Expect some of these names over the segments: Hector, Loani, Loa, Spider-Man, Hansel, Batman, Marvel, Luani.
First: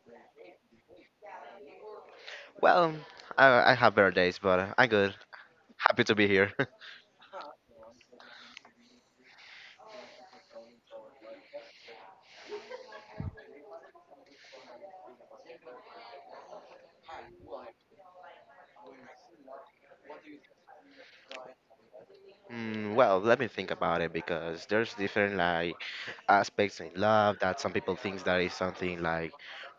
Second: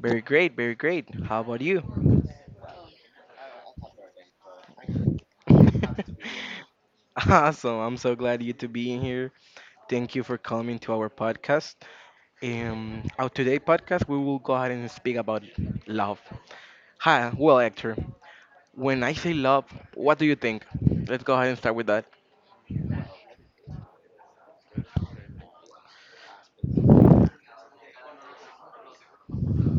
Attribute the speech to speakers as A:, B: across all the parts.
A: Very great, very great. How about you?
B: Well, I have better days, but I'm good. Happy to be here.
A: Awesome. I'm so glad you to be in here. Thank you for coming to our podcast. Our today podcast we will go ahead and speak about love. Hi, well Hector, when I say love, what do you think? Let's go ahead and start with that.
B: Well, let me think about it because there's different like aspects in love that some people think that is something like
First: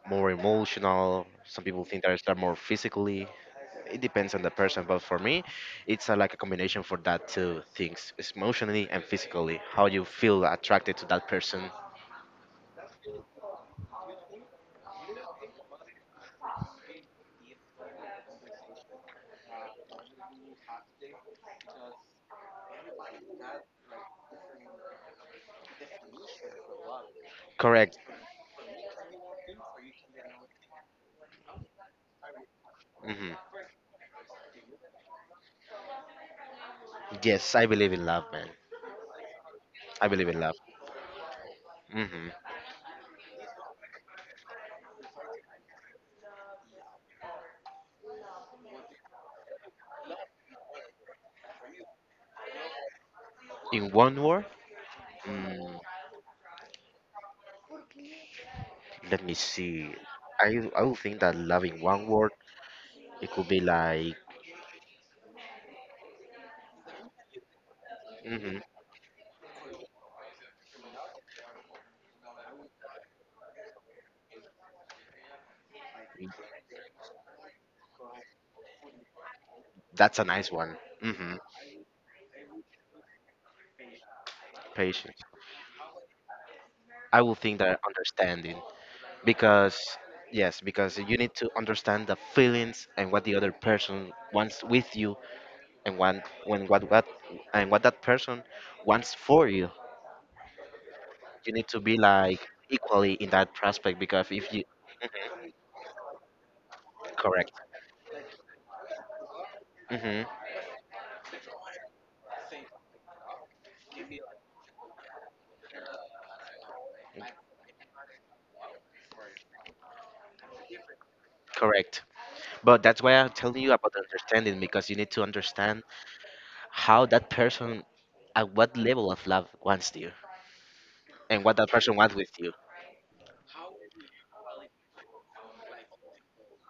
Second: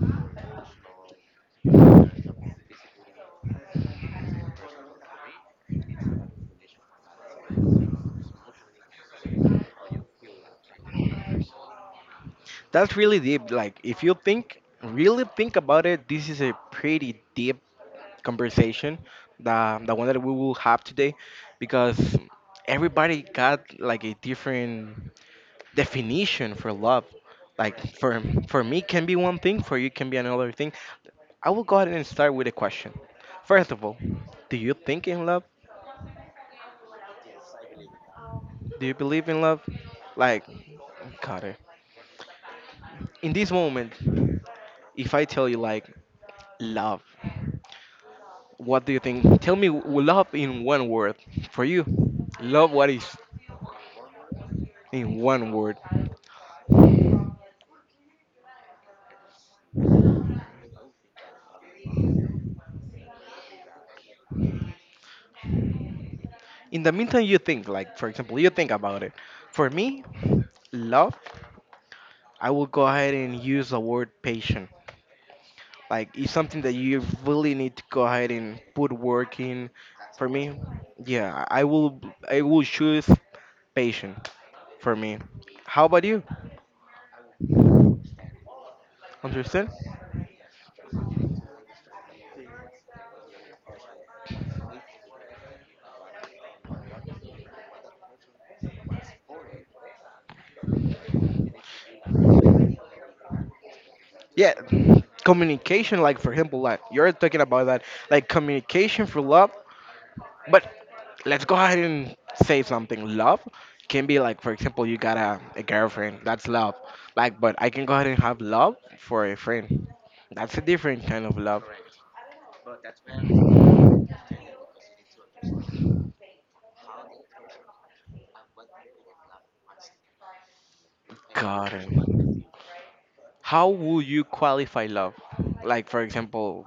B: more emotional. Some people think that it's that more physically. It depends on the person, but for me, it's like a combination for that two things: it's emotionally and physically. How you feel attracted to that person.
A: That's really deep. Like if you think really think about it, this is a pretty deep conversation, the one that we will have today, because everybody got like a different definition for love. Like
B: Correct.
A: for me can be one thing, for you can be another thing. I will go ahead and start with a question.
B: Hmm.
A: First of all, do you think in love?
B: Yes, I believe in love, man.
A: Do you believe in love?
B: I believe in
A: Like,
B: love.
A: got it.
B: Hmm.
A: In this moment, if I tell you like love, what do you think? Tell me love in one word for you. Love what is
B: In one word,
A: in one word.
B: mm, let me see. I would think that love in one word it could be like.
A: In the meantime, you think, like, for example, you
B: Hmm.
A: think about it. For me, love, I will go ahead and use the word patient. Like, it's something that you really need to go ahead and put work in.
B: That's a
A: For
B: nice
A: me,
B: one. Hmm.
A: yeah, I will choose patient for me.
B: Patience.
A: How about you?
B: I would think that understanding
A: Understand?
B: because yes, because you need to understand the feelings and what the other person wants with you and what when what and what that person wants for you. You need to be like equally in that prospect because if
A: Yeah,
B: you
A: communication, like, for example, like, you're talking
B: correct.
A: about that, like, communication for love.
B: Hmm.
A: But let's go ahead and say something. Love can be like, for example, you got a girlfriend. That's love. Like, but I can go ahead and have love for a friend. That's a different kind of love.
B: Correct. But that's why I'm telling you about understanding because you need to understand how that person at what level of love wants you and what that
A: Got it.
B: person wants with you.
A: How will you qualify love? Like, for example,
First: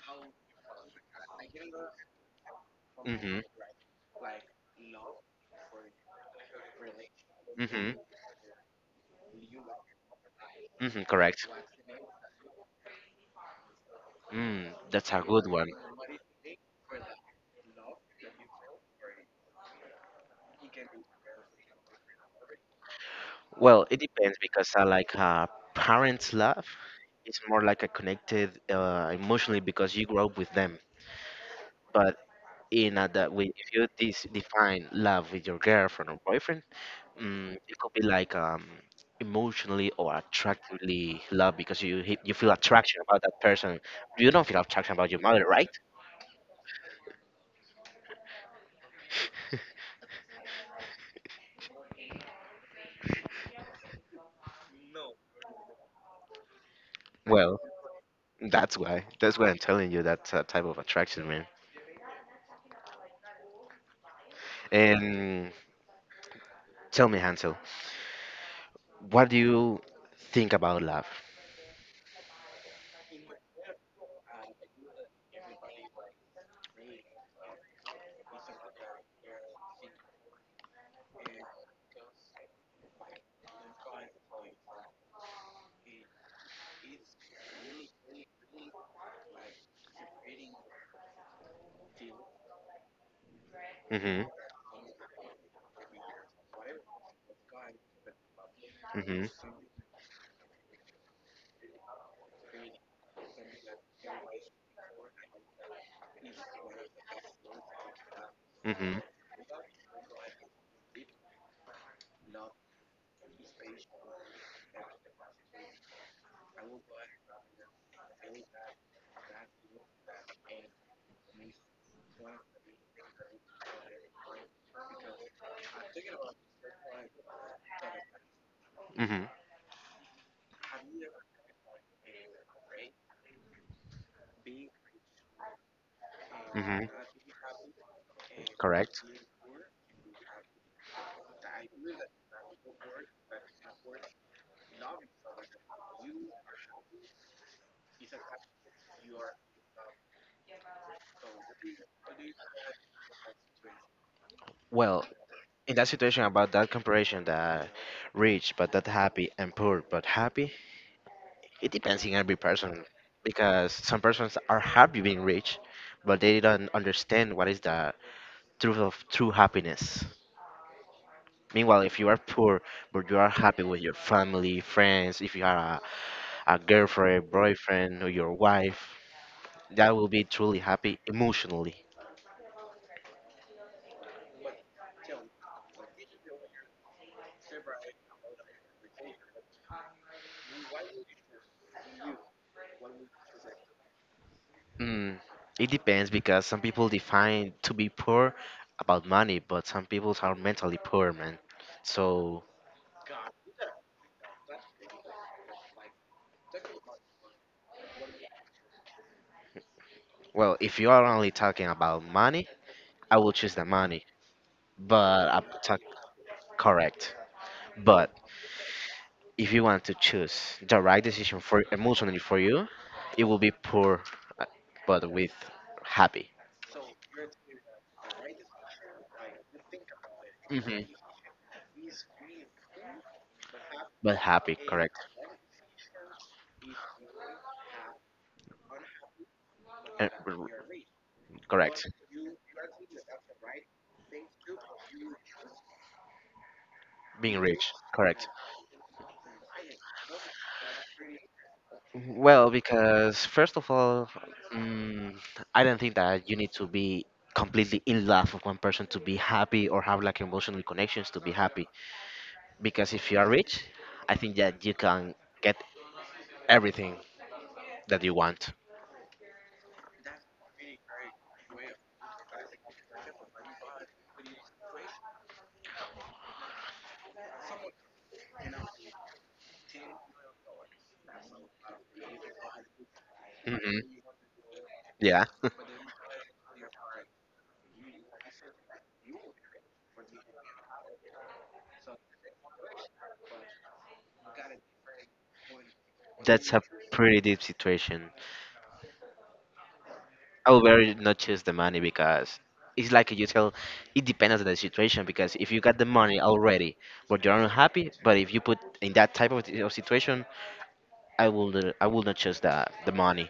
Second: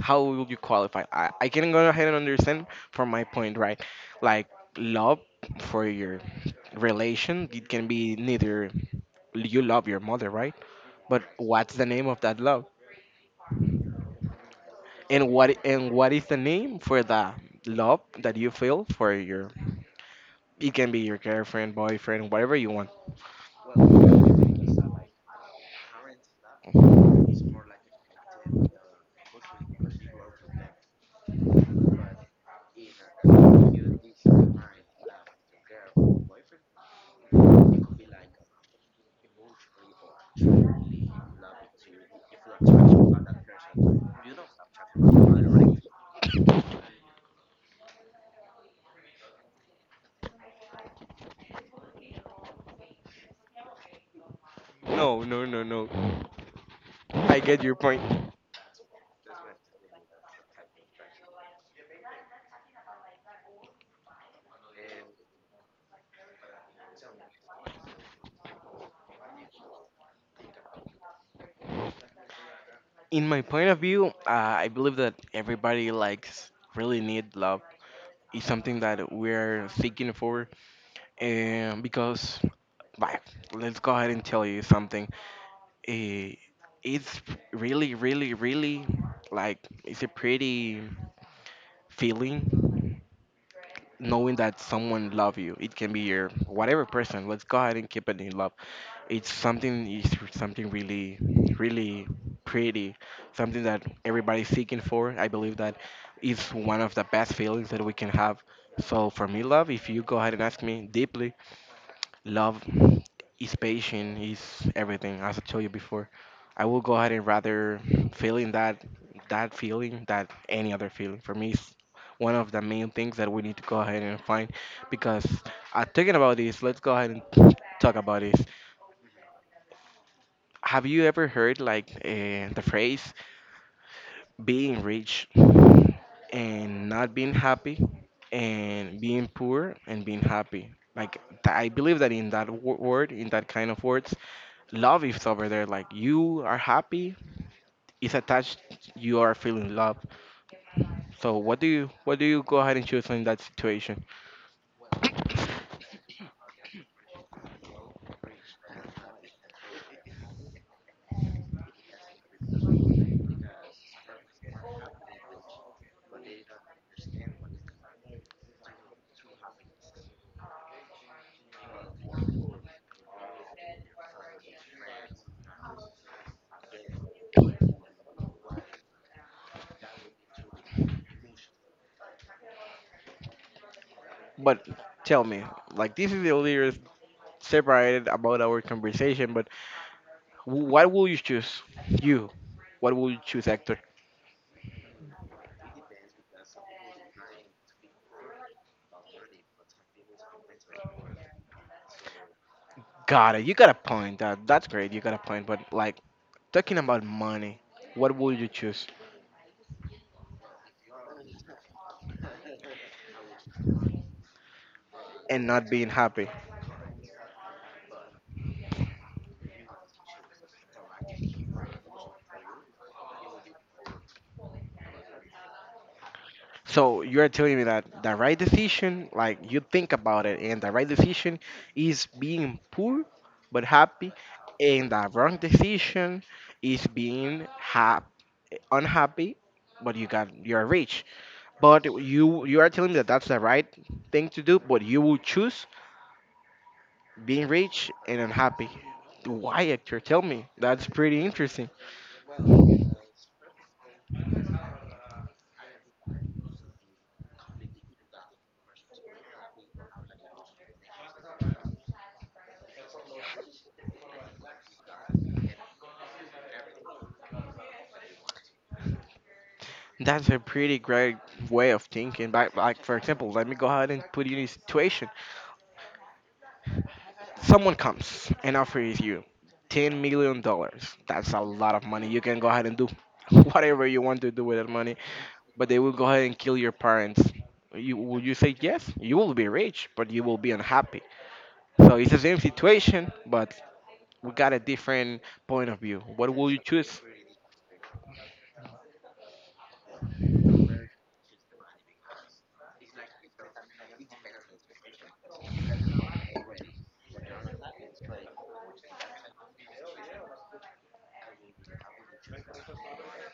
A: how will you qualify? I can go ahead and understand from my
B: Mhm.
A: point, right? Like, love for your relation, it can
B: Mhm.
A: be neither you love your mother, right?
B: Mhm.
A: But
B: Correct.
A: what's the name of that love?
B: That's a
A: And
B: good
A: what
B: one.
A: and what is the name for the love that you feel for your? It can be your girlfriend, boyfriend, whatever you want.
B: Well, it depends because I like parents' love. It's more like a connected emotionally because you grow up with them. But in that way, if you define love with your girlfriend or boyfriend, it could be like emotionally or attractively love because you you feel attraction about that person. You don't feel attraction about your mother, right?
A: No, no, no, no. I
B: Well,
A: get your point.
B: that's why. That's why I'm telling you that type of attraction, man. And tell me, Hansel, what do you think about love?
A: In my point of view, I believe that everybody likes really need love. It's something that we're seeking for, and because, like, let's go ahead and tell you something. Eh, it's really, really, really like it's a pretty feeling,
B: Mm-hmm.
A: knowing that someone love you. It can be your whatever person. Let's go ahead and keep it in love.
B: Mm-hmm.
A: It's something, is something really, really pretty, something that everybody's seeking for. I believe that is one of the best feelings that we can have.
B: Mm-hmm.
A: So for me, love, if you go ahead and ask me deeply, love is patient, is everything. As I told you before, I will go ahead and rather feeling that, that feeling, that any other feeling. For me, it's one of the main things that we need to go ahead and find. Because thinking about this, let's go ahead and talk about this.
B: Mm-hmm.
A: Have you ever heard like the phrase "being rich
B: Mm-hmm.
A: and not being happy" and
B: Correct.
A: being poor and being happy? Like I believe that in that word, in that kind of words, love is over there. Like, you are happy, it's attached, you are feeling love. So what do you go ahead and choose in that situation?
B: Well, in that situation about that comparison that rich but not happy and poor but happy, it depends on every person because some persons are happy being rich, but they don't understand what is the truth of true happiness. Meanwhile, if you are poor but you are happy with your family, friends, if you are a girlfriend, boyfriend, or your wife, that will be truly happy emotionally.
A: But tell me, like, this is a little separated about our conversation, but wh- what will you choose you what will you choose, Hector?
B: Mm, it depends because some people define to be poor about money, but some people are mentally poor, man. So,
A: Got it. You got a point. That's great. You got a point, but like, talking about money, what will you choose?
B: well, if you are only talking about money, I will choose the money, but
A: And
B: I'm
A: not being happy?
B: correct. But if you want to choose the right decision for emotionally for you, it will be poor, uh, but with happy.
A: So you are telling me that the right decision, like you think about it, and the right
B: Hmm.
A: decision is being poor but happy,
B: But happy,
A: and
B: correct.
A: the wrong decision is being hap unhappy, but
B: Uh, r- r-
A: you're rich. But
B: Correct.
A: you are telling me that that's the right thing to do, but you will choose
B: Being
A: being
B: rich,
A: rich and
B: correct.
A: unhappy. Why, actor? Tell me. That's pretty interesting.
B: Well, because first of all, mm, I don't think that you need to be completely in love with one person to be happy or have like emotional connections to be happy. Because if you are rich, I think that you can get everything that you want.
A: That's a pretty great way of thinking. like for example, let me go ahead and put you in a situation. Someone comes and offers you $10 million. That's a lot of money. You can go ahead and do whatever you want to do with that money,
B: Yeah.
A: but they will go ahead and kill your parents. You say yes? You will be rich, but you will be unhappy. So it's the same situation, but we got a different point of view. What will
B: That's
A: you
B: a
A: choose?
B: pretty deep situation. I would very not choose the money because it's like you tell, it depends on the situation. Because if you got the money already, but you're unhappy, but if you put in that type of situation, I will not choose the money.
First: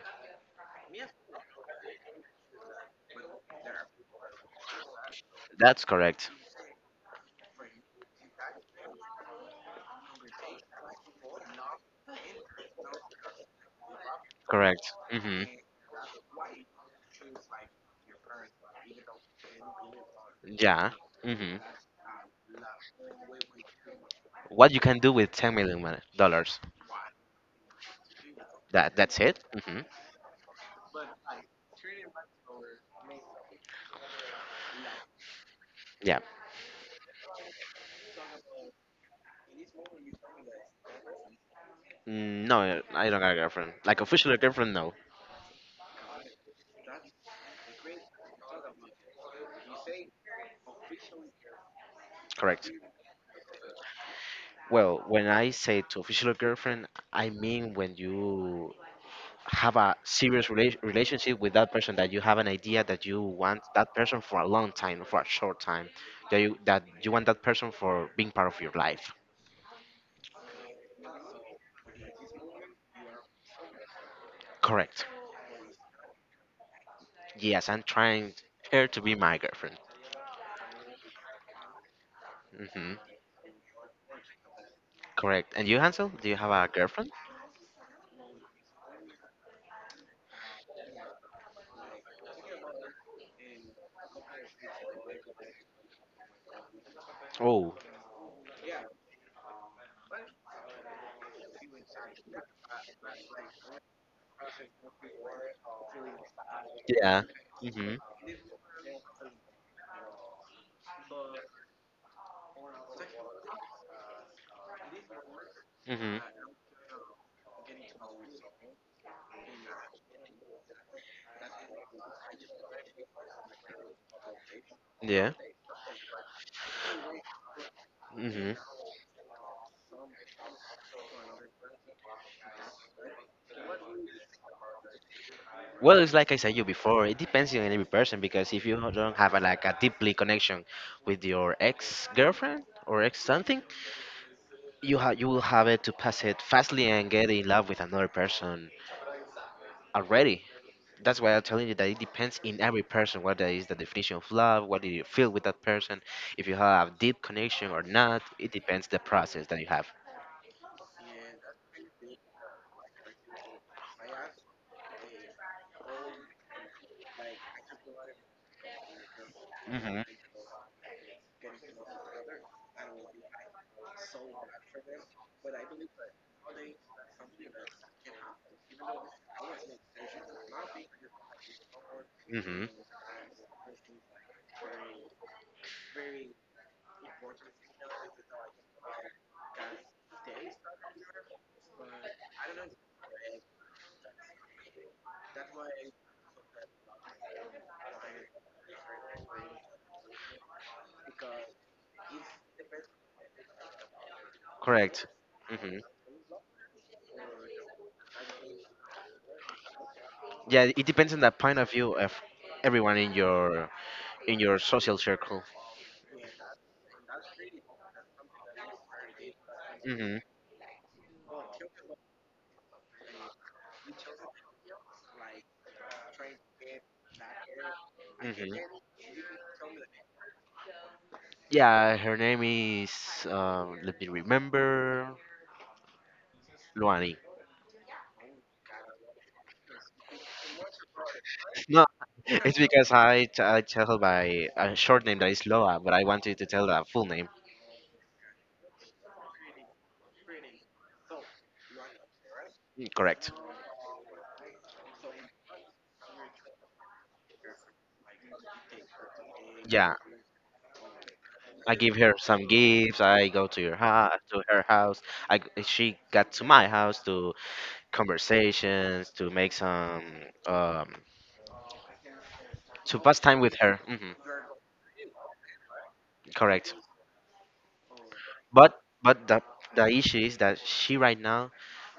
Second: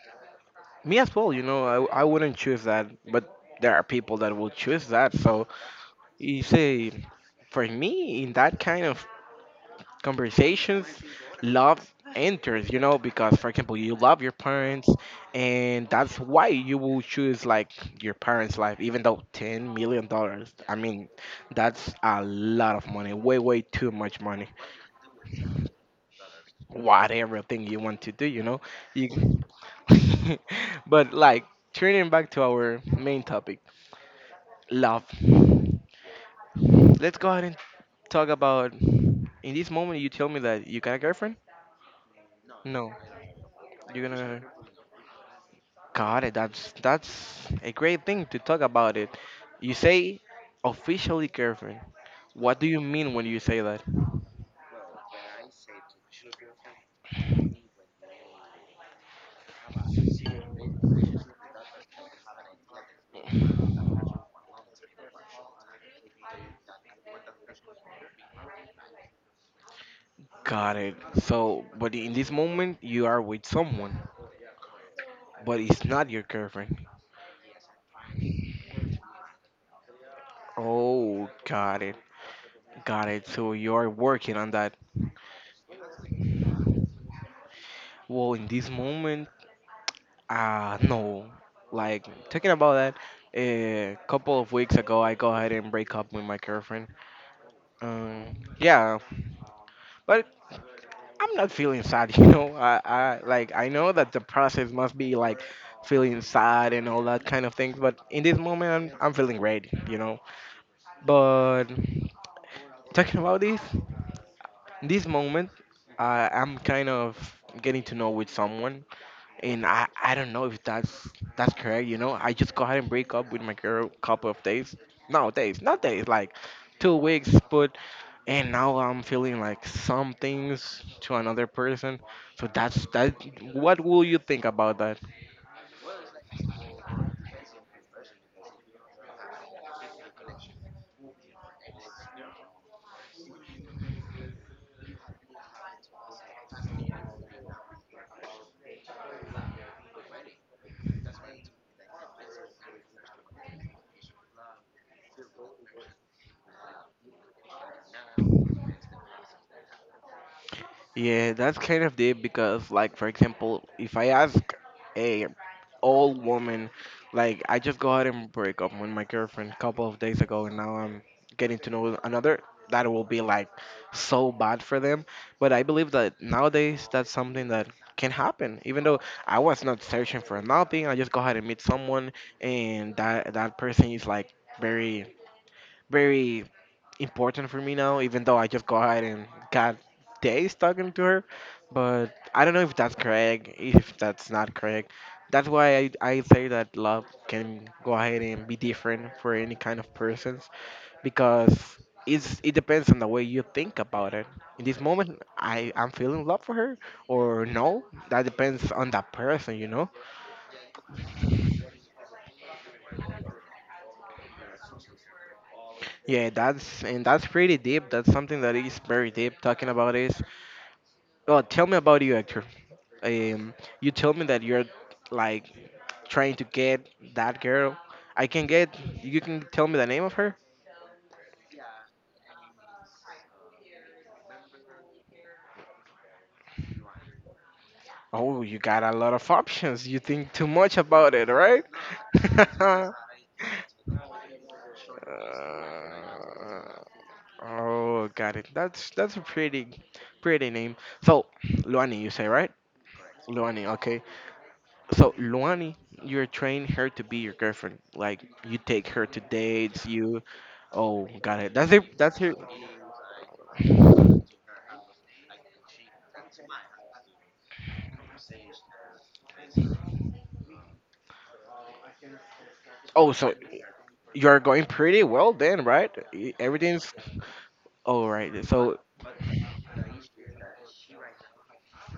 A: Me as well. You know, I wouldn't choose that, but there are people that will choose that. So
B: That's correct.
A: you say, for me, in that kind of conversations, love enters, you know, because, for example, you love your
B: Correct.
A: parents
B: Hmm.
A: and that's why you will choose like your parents' life, even though $10 million. I
B: Yeah.
A: mean,
B: Hmm.
A: that's a lot of money. Way, way too much money.
B: What you can do with 10 million dollars?
A: Whatever thing you want to do, you know.
B: That's
A: You
B: it. Hmm.
A: but like, turning back to our main topic, love.
B: Yeah.
A: Let's go ahead and talk about, in this moment you tell me that you got a girlfriend?
B: No,
A: No.
B: I don't got a girlfriend. Like,
A: You are
B: official
A: gonna
B: girlfriend, no.
A: Got it. that's a great thing to talk about it. You say officially girlfriend. What do
B: Correct.
A: you mean when you say that?
B: Well, when I say to official girlfriend, I mean when you have a serious relationship with that person, that you have an idea that you want that person for a long time, for a short time, that you want that person for being part of your life.
A: Got it. So, but in this moment you are with someone,
B: Correct.
A: but it's not your girlfriend.
B: Yes, I'm trying her to be my girlfriend.
A: Oh, got it.
B: Hmm.
A: Got it. So you are working on that.
B: Correct. And you, Hansel, do you have a girlfriend?
A: Well, in this moment, no. Like talking about that, a couple of weeks ago I go ahead and break up with my girlfriend.
B: Oh,
A: Yeah, but I'm not feeling sad, you know. I like I know that the process must be like feeling sad and all
B: yeah.
A: that kind of things, but
B: Hmm.
A: in this moment I'm feeling great, you know. But talking about this, this moment
B: Hmm.
A: I'm kind of getting to know with someone, and I don't know if that's correct, you know. I just go ahead and break up with my girl couple of days. No
B: Yeah.
A: days, not days, like 2 weeks, but and
B: Mm-hmm.
A: now I'm feeling like some things to another person. So that's that. What will you think about that?
B: Well, it's like I said you before. It depends on every person because if you don't have like a deeply connection with your ex girlfriend or ex something, you will have it to pass it fastly and get in love with another person already. That's why I'm telling you that it depends in every person what that is the definition of love, what do you feel with that person, if you have a deep connection or not. It depends the process that you have.
A: Yeah, that's kind of deep because, like, for example, if I ask, "Hey, old woman. Like, I just go out and break up with my girlfriend a couple of
B: Mhm.
A: days ago, and now I'm getting to know another." That will be like so bad for them. But I believe that nowadays that's something that can happen. Even though I was not searching for nothing, I just go ahead and meet someone,
B: Mhm.
A: and that that person is like very, very important for me now, even though I just go ahead and got days talking to her. But I don't know if that's correct, if that's not correct. That's why I say that love can go ahead and be different for any kind of persons, because it depends on the way you think about it. In this
B: Correct.
A: moment, I
B: Mhm.
A: am feeling love for her or no. That depends on that person, you know.
B: Yeah, it depends on the point of view of everyone in your social circle.
A: Yeah, that's and that's pretty deep. That's something that is very deep. Talking about
B: Hmm.
A: this. Well, tell me about you, Hector. um, you told me that you're like trying to get that girl. I can get.
B: Hmm.
A: You can tell me the name of her.
B: Yeah, her name is. Let me remember. Luani.
A: Oh, you got a lot of options. You think too much about it, right?
B: No, it's because I tell her by a short name that is Loa, but I wanted to
A: Uh,
B: tell her full name.
A: oh, got it. that's a pretty, pretty name. So, Luani, you say, right?
B: Correct.
A: Luani, okay. So, Luani, you're training her to be your girlfriend. Like, you take her to dates.
B: Yeah,
A: You, oh, got it. That's
B: I give
A: it.
B: her
A: That's her.
B: some gifts. I go to your house, to her house. She got to my house to conversations, to make some um to
A: Oh,
B: pass
A: so
B: time with her. Hmm.
A: you're going pretty well then, right?
B: Correct.
A: Everything's all right. So,
B: But but the issue is that she right now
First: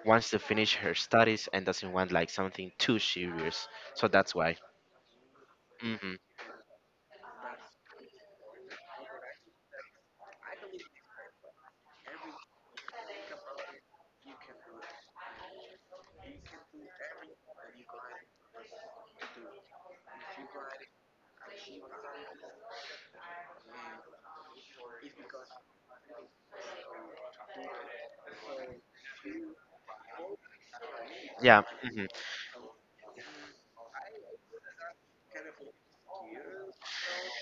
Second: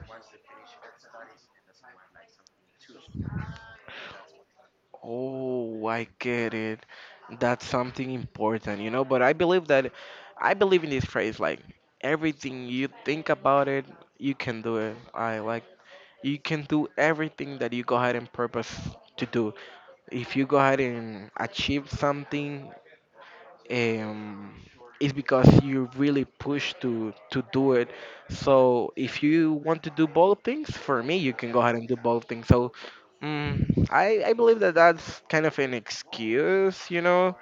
B: wants to finish her studies and doesn't want like something too serious. So that's why.
A: oh, I
B: Hmm.
A: get it. That's something important, you know. But I believe in this phrase like, everything you think about it, you can do it. I like, you can do everything that you go ahead and purpose to do. If you go ahead and achieve something, um, is because you really push to do it. So if you want to do bold things, for me, you can go
B: Yeah.
A: ahead and do
B: Hmm.
A: bold things. So I believe that that's kind of an excuse, you know.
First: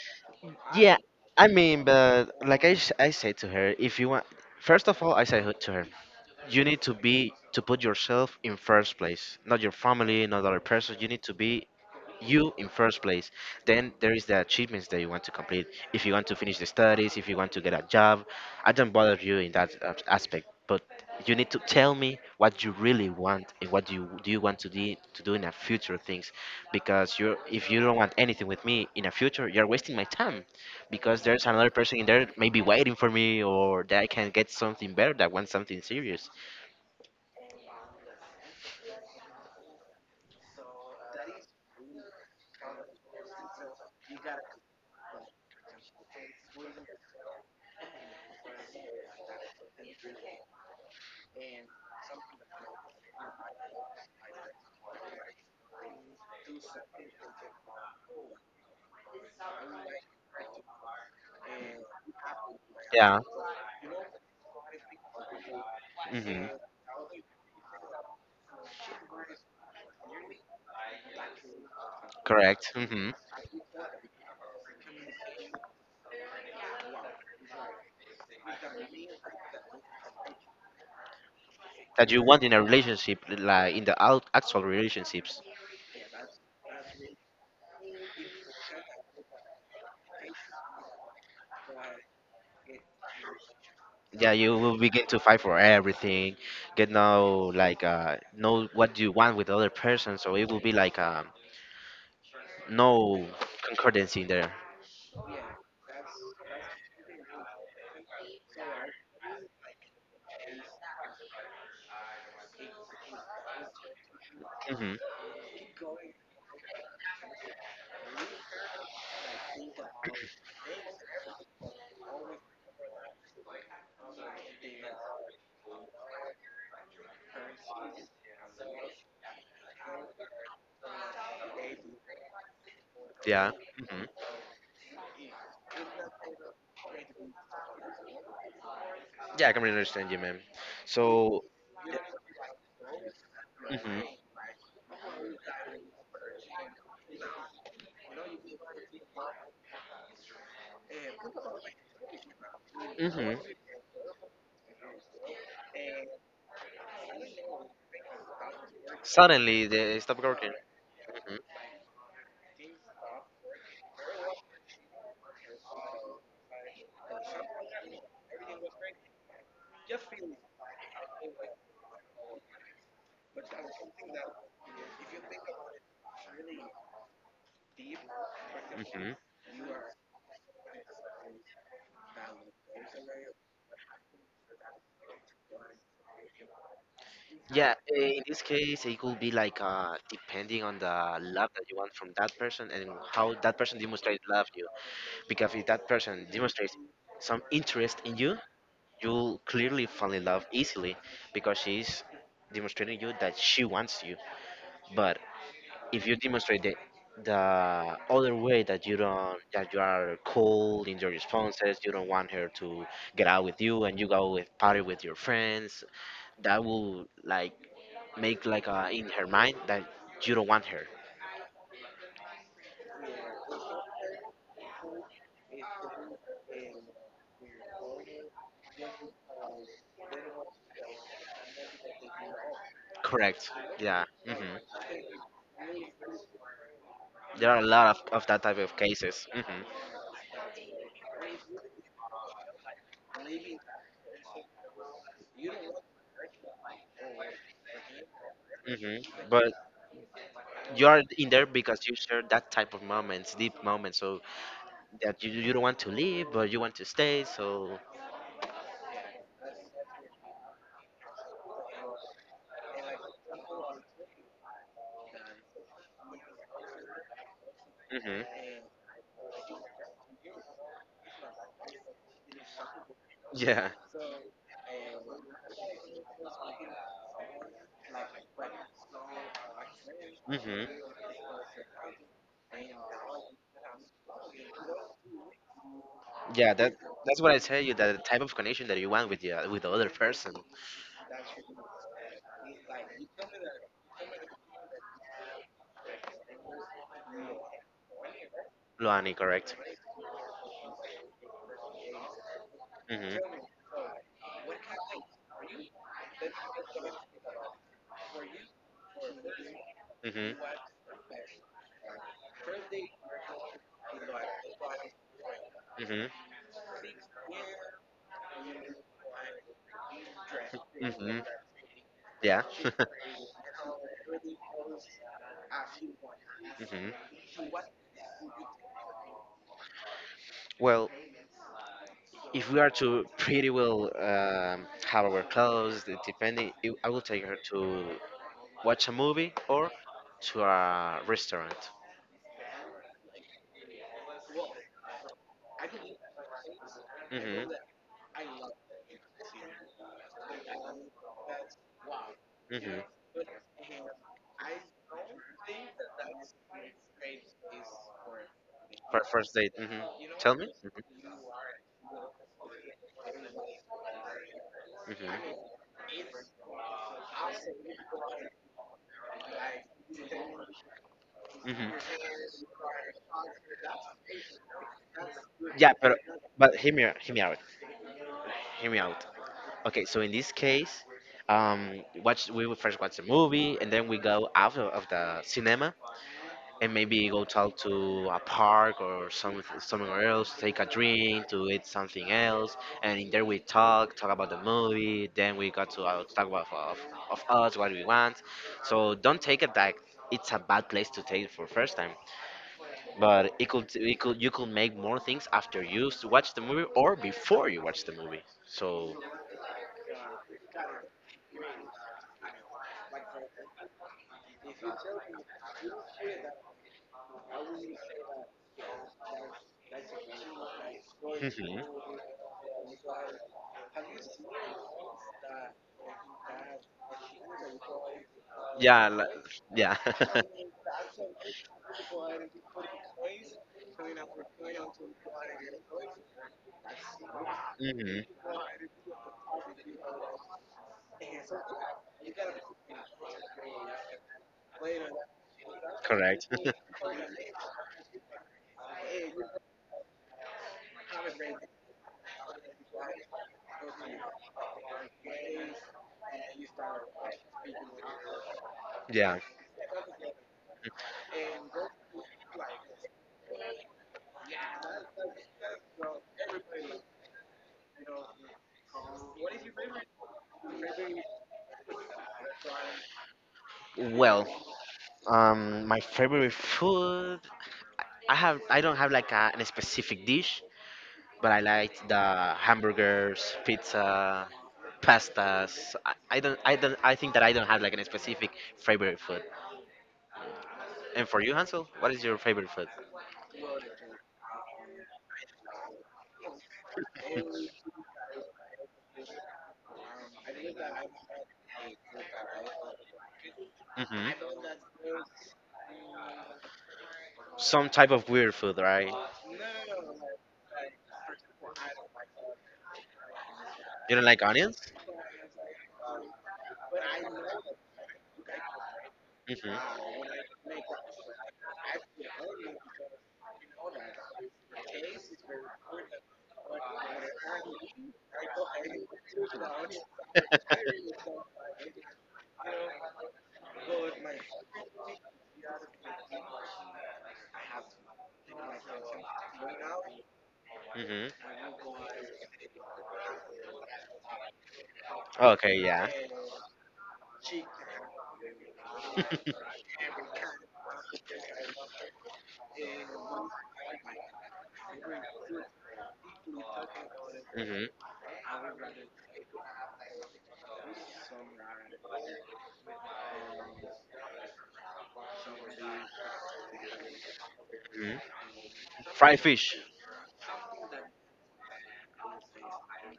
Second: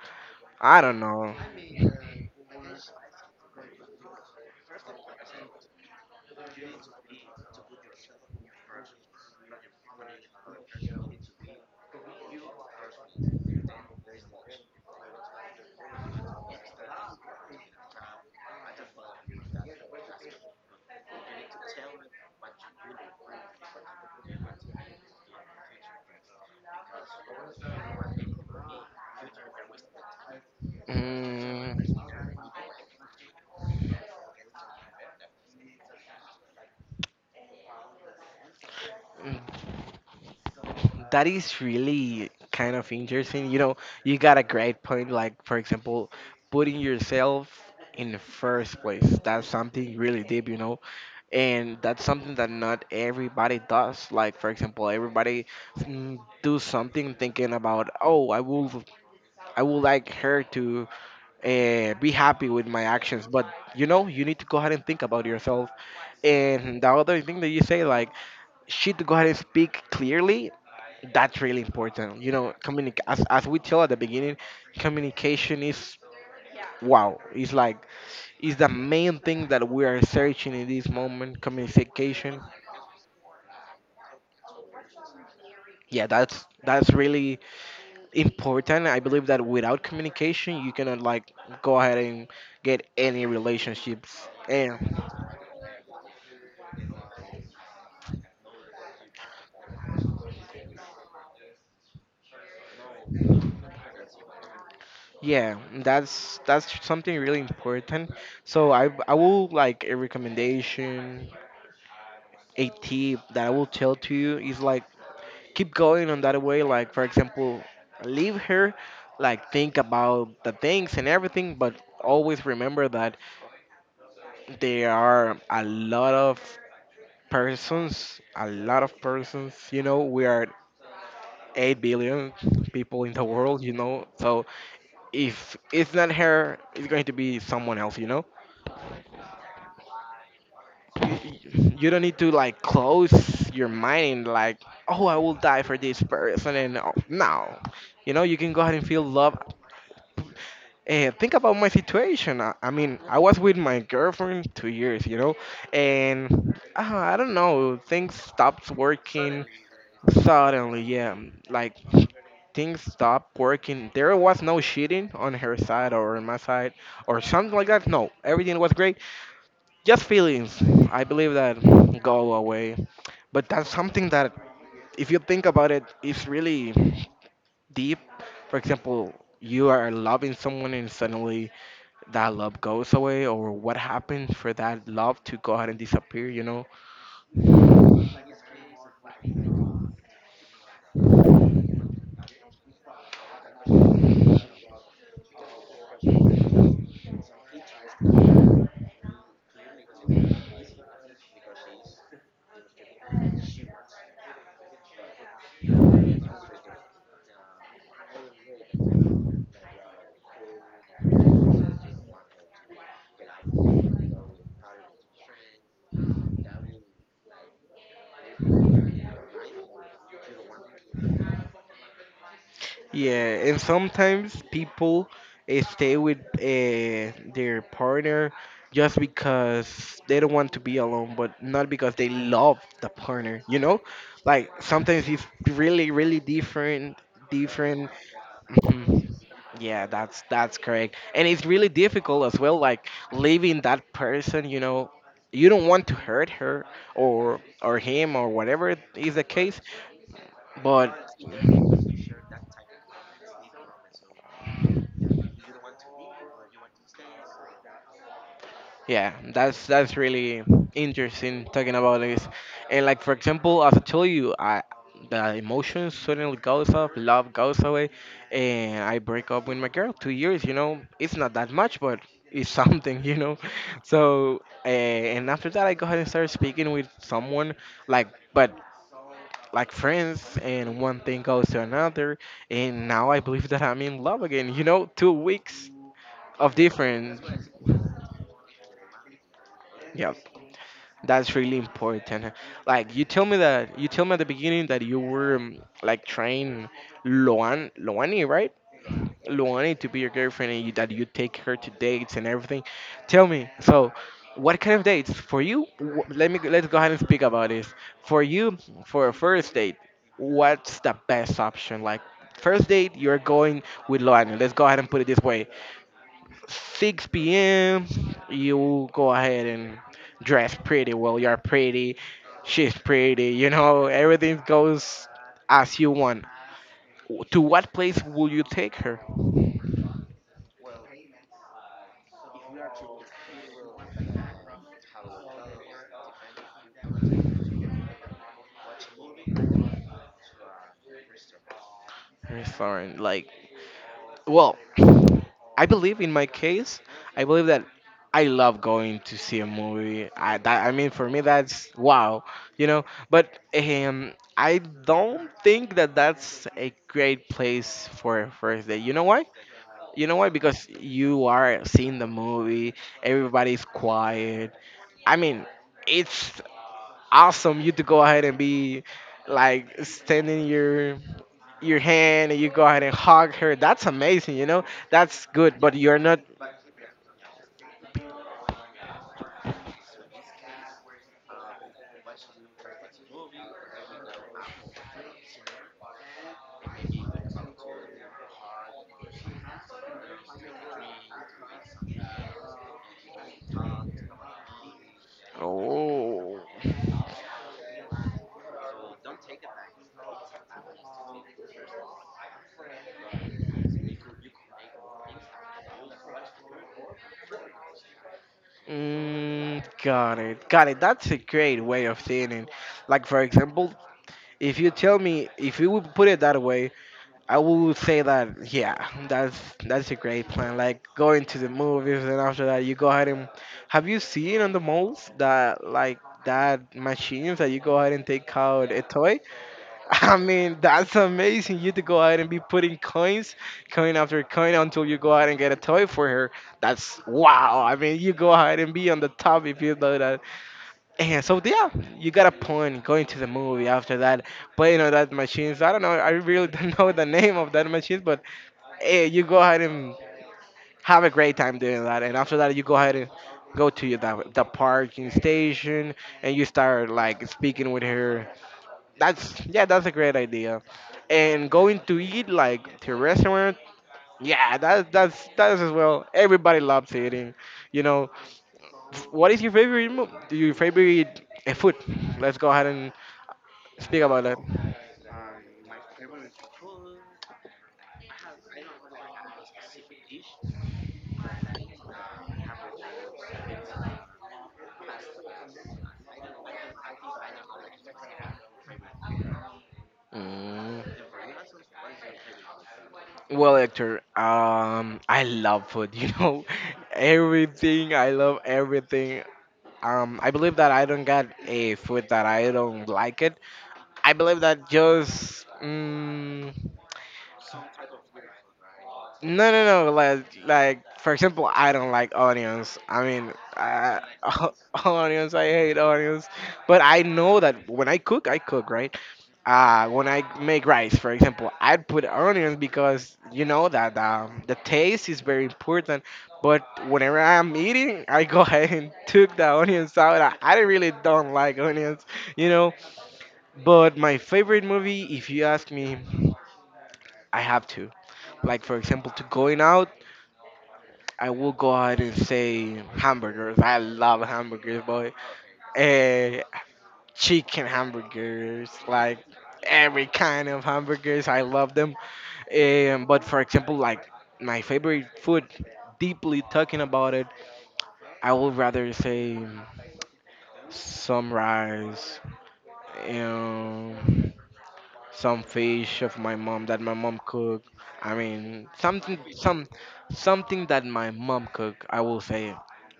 A: I
B: Yeah.
A: don't know.
B: I mean, but like I said to her, if you want, first of all, I said to her, you need to be to put yourself in first place, not your family, not other person. You need to be you in first place. Then there is the achievements that you want to complete. If you want to finish the studies, if you want to get a job, I don't bother you in that aspect. But you need to tell me what you really want and what you do you want to do in the future things, because you if you don't want anything with me in the future, you're wasting my time, because there's another person in
A: Mm,
B: there maybe waiting for me or that I can get something better that wants something serious.
A: that is really kind of interesting. You know, you got a great point. Like, for example, putting yourself in the first place. That's something really deep, you know. And that's something that not everybody does. Like, for example, everybody, mm, do something thinking about, oh, I will, I would like her to be happy with my
B: Yeah.
A: actions. But you know, you need to go ahead and think about yourself.
B: Hmm.
A: And the other thing that you say, like, she to go ahead and speak clearly, that's really important, you know.
B: Correct.
A: communic-
B: Mm-hmm.
A: as, as we tell at the beginning, communication is, wow, it's like, it's the main thing that we are searching in this moment,
B: That you
A: communication.
B: want in a relationship, like in the out, actual relationships.
A: Yeah, that's really important. I believe that without communication you cannot, like, go ahead and get any relationships.
B: Yeah, you will
A: And
B: begin to fight for everything, get know like know what you want with the other person, so it will be like no concordance in there.
A: yeah, that's something really important. So I will like a recommendation, a tip that I will tell to you is like,
B: Hmm.
A: keep going on that way. Like, for example, leave her, like, think about the things and everything. But always remember that there are a lot of persons, a lot of persons. You know, we are 8 billion people in the
B: Yeah.
A: world, you know.
B: Hmm.
A: So if it's not her, it's going to be someone else, you know.
B: Yeah, I can really understand you, man.
A: Y-
B: So.
A: You don't need to, like, close your
B: Hmm.
A: mind like, oh, I will die for this person. And oh, no, you know, you can go ahead and feel love. And think about my situation. I mean, I
B: Hmm.
A: was with my girlfriend 2 years, you know, and I don't know, things stopped working
B: Suddenly they stop working.
A: suddenly. Yeah, like, things stopped working. There was no cheating on her side or on my side or something like that. No, everything was great. Just feelings, I believe that, go away. But that's something that, if you think about it, is really deep. For
B: Hmm.
A: example,
B: Hmm.
A: you are loving someone, and suddenly that love goes away, or what happens for that love to go ahead and disappear, you know?
B: Yeah, in this case, it could be like depending on the love that you want from that person and how that person demonstrates love because if that person demonstrates some interest in you, you'll clearly fall in love easily because she's demonstrating you that she wants you. But if you demonstrate the other way that you don't that you are cold in your responses, you don't want her to get out with you and you go with party with your friends, that will like make like in her mind that you don't want her.
A: Yeah, and sometimes people stay with their partner just because they don't want to be alone, but not because they love the partner,
B: Correct.
A: you know?
B: Yeah.
A: Like,
B: Hmm.
A: sometimes it's really, really different,
B: There are a
A: different.
B: lot of that type of
A: Mhm.
B: cases. Hmm.
A: Yeah, that's correct. And it's really difficult as well, like, leaving that person, you know. You don't want to hurt her, or him, or whatever
B: Hmm.
A: is the
B: But
A: case,
B: you're
A: but.
B: in there because you share that type of moments, deep moments. So that you don't want to leave, but you want to stay. So.
A: Yeah, that's really interesting talking about this. And, like, for example, as I told you, I, the emotions suddenly goes off, love goes away,
B: Hmm.
A: and I break up with my girl. 2 years, you know, it's not that much, but it's something, you know.
B: Yeah.
A: So and after that, I go ahead and start speaking with someone, like, but like, friends, and
B: Hmm.
A: one thing goes to another, and now I believe that I'm in love again. You know, 2 weeks
B: Yeah.
A: of
B: That
A: difference.
B: that's what I tell you. That the type of connection that you want with the other
A: Yep.
B: person.
A: That's really important. Like, you tell me at the beginning that you were like, trying, Loani, right?
B: Luani, correct?
A: Loani to be your girlfriend, and you, that you take her to dates and everything. Tell
B: Hmm.
A: me, so what kind of dates for you? Let me, let's go ahead and speak about this. For you, for a first date,
B: Hmm.
A: what's the best option? Like, first date, you're going with Loani. Let's go ahead and put it this way.
B: Hmm.
A: 6 p.m. You go ahead and dress pretty. Well,
B: Hmm.
A: you're pretty.
B: Yeah.
A: She's pretty. You know, everything goes as you want.
B: Hmm.
A: To what place will you take her?
B: Well, if we are to pretty well have our clothes, depending, I will take her to watch a movie or to a restaurant.
A: Restaurant. Like, well, I believe in my case, I believe
B: Hmm.
A: that I love going to see a movie. I that, I mean, for me, that's wow, you
B: Hmm.
A: know. But I don't think that that's a great place for a first date. You
B: For
A: know why?
B: first date. Hmm.
A: You know why?
B: Tell me.
A: Because you are seeing the movie, everybody's quiet. I
B: Hmm.
A: mean, it's awesome, you to go ahead and be, like, extending
B: Hmm. Hmm.
A: your hand and you go ahead and hug her. That's amazing, you know? That's good, but
B: Yeah,
A: you're
B: but
A: not.
B: but hear me out. Hear me out. Okay, so in this case, um, watch we would first watch the movie, and then we go out of the cinema, and maybe go talk to a park or somewhere else, take a drink, to eat something else, and in there we talk about the movie. Then we got to talk
A: Oh.
B: about of us what we want. So don't take it like it's a bad place to take it for first time. But you could make more things after you watch the movie or before you watch the movie. So.
A: Mm, got it. Got it. That's a great way of seeing it. Like, for example, if you tell me, if you would put it that way, I would say that, yeah, that's that's a great plan. Like going to the
B: Mhm.
A: movies, and after that you go ahead and, have you seen on the malls that, like, that machines that you go ahead and take out a
B: yeah,
A: toy?
B: li- yeah.
A: I mean, that's amazing. You to go ahead and be putting coins, coin after coin, until you go ahead and get a toy for her. That's wow. I mean, you
B: Hmm.
A: go ahead and be on the top if you know that. And so, yeah, you got a point, going to the movie, after that, playing on that machines. I don't know, I
B: Correct.
A: really don't know the name of that machine, but you go ahead and have a great time doing that. And after that, you go ahead and go to the parking station, and you start, like, speaking with her.
B: Yeah.
A: That's, yeah, that's a great idea. And going to eat, like, to a restaurant. Yeah, that's as well. Everybody loves eating. You know, what is your favorite your favorite food? Let's go ahead and speak about
B: Well,
A: that.
B: my favorite food. I don't have like a specific dish, but I like the hamburgers, pizza, pastas. I don't. I don't. I think that I don't have like a specific favorite food.
A: Mm.
B: And for you, Hansel, what is your favorite food?
A: Well, Hector, I love food, you know, everything. I love everything. I believe that I don't get a food that I don't like it. I
B: Hmm.
A: believe that just. Mm.
B: Some type of weird food, right?
A: No, no, no. Like, for example, I don't like onions. I mean,
B: You don't like onions?
A: onions. I hate onions. But I know that when I cook right.
B: Hmm.
A: When I make rice, for example, I put onions because you know that the taste is very important. But whenever I'm eating, I go ahead and took the onions out. I really don't like onions, you know. But my favorite movie, if you ask me, I have to. Like, for example, to going out. I
B: Hmm.
A: will go out and say hamburgers. I love hamburgers, boy.
B: Okay, yeah.
A: Eh, chicken hamburgers, like,
B: Hmm.
A: every kind of hamburgers. I love them. But, for example, like, my favorite food, deeply talking about it, I would rather say some rice. Um, some fish of my mom, that my mom cook.
B: Hmm.
A: I mean, something,
B: Fried fish.
A: some something that my mom cook. I will say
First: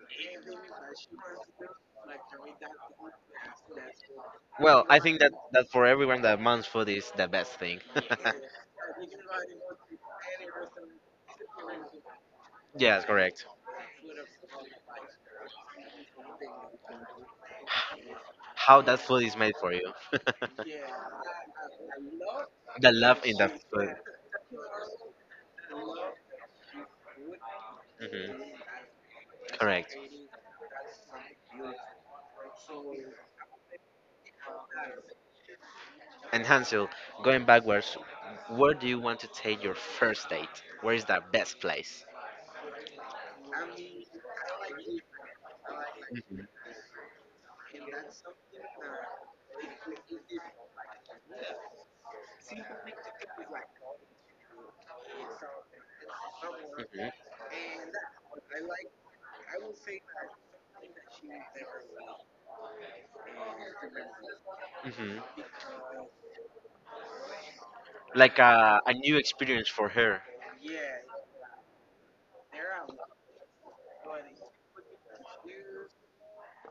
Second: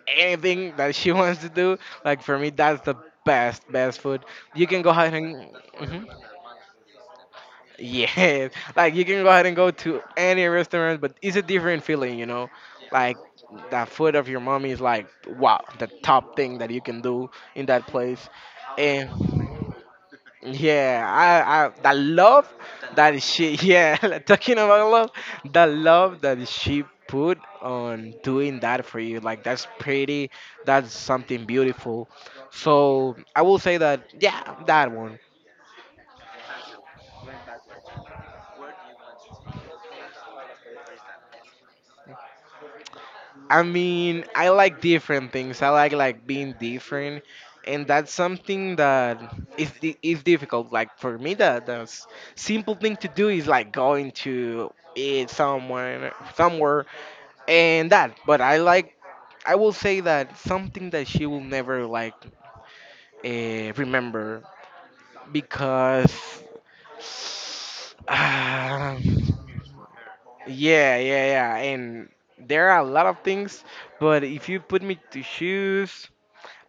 A: anything that she wants to do. Like, for me, that's the best food. You can
B: Well,
A: go
B: I
A: ahead
B: think that,
A: and.
B: that for
A: Mhm.
B: everyone that wants food is the best thing.
A: Yes, like, you can go ahead and go to any restaurant, but it's a different feeling, you know.
B: Yes,
A: Like,
B: correct.
A: the food of your mom is like, wow, the top thing that you can do in that place,
B: How that
A: and.
B: food is made for you.
A: Yeah, I the love
B: The love
A: that
B: in the
A: she
B: food.
A: yeah, talking about love, the love that she put on doing
B: Hmm.
A: that for you, like, that's
B: Correct.
A: pretty, that's something beautiful. So I will say that, yeah, that one.
B: And Hansel, going backwards, where do you want to take your first date? Where is the best place?
A: I mean, I like different things. I like,
B: Hmm.
A: being different, and that's something that is is difficult. Like, for me, the the simple thing to do is, like, going to eat somewhere somewhere, and that. But I like, I will say that something that she will never, like, remember
B: Hmm.
A: because
B: Like a new experience for her.
A: Yeah, yeah, yeah. And there are a lot of things, but if you put me to shoes,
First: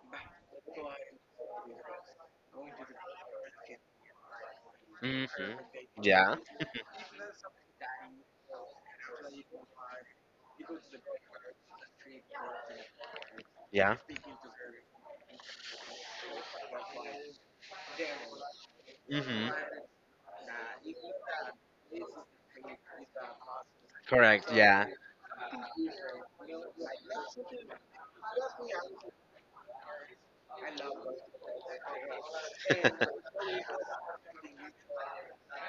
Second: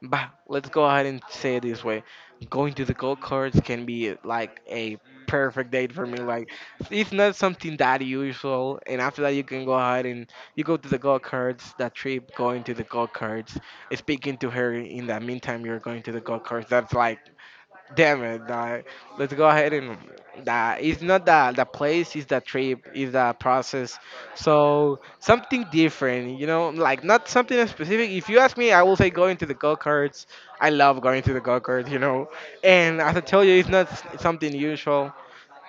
A: bah, let's go ahead and say it this way. Going to the golf course can be like a
B: Hmm.
A: perfect date for me.
B: Yeah.
A: Like, it's not something that usual. And after that you can go ahead, and you go to the golf course, that trip going to the golf course,
B: Yeah.
A: speaking to her in the meantime you're going to the golf course. That's like, damn it, dog. Let's go
B: Hmm.
A: ahead and, that it's not the place, it's the trip, it's the process.
B: Correct. Yeah.
A: So, something different, you know, like, not something specific. If you ask me, I will say going to the go-karts. I love going to the go-karts, you know. And as I tell you, it's not something usual.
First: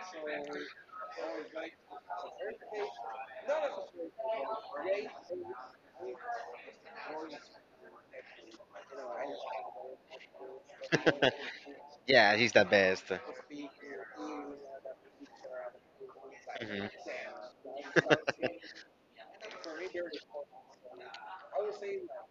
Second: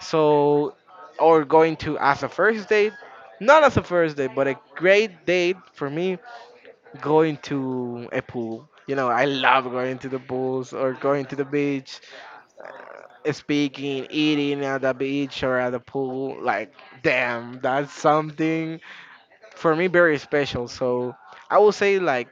A: So, or going to, as a first date, not as a first date, but a great date for me, going to a pool. You know, I love going to the pools, or going to the beach,
B: Yeah, he's the best.
A: speaking, eating at the beach or at the pool. Like,
B: Hmm.
A: damn, that's something for me very special. So, I would say, like,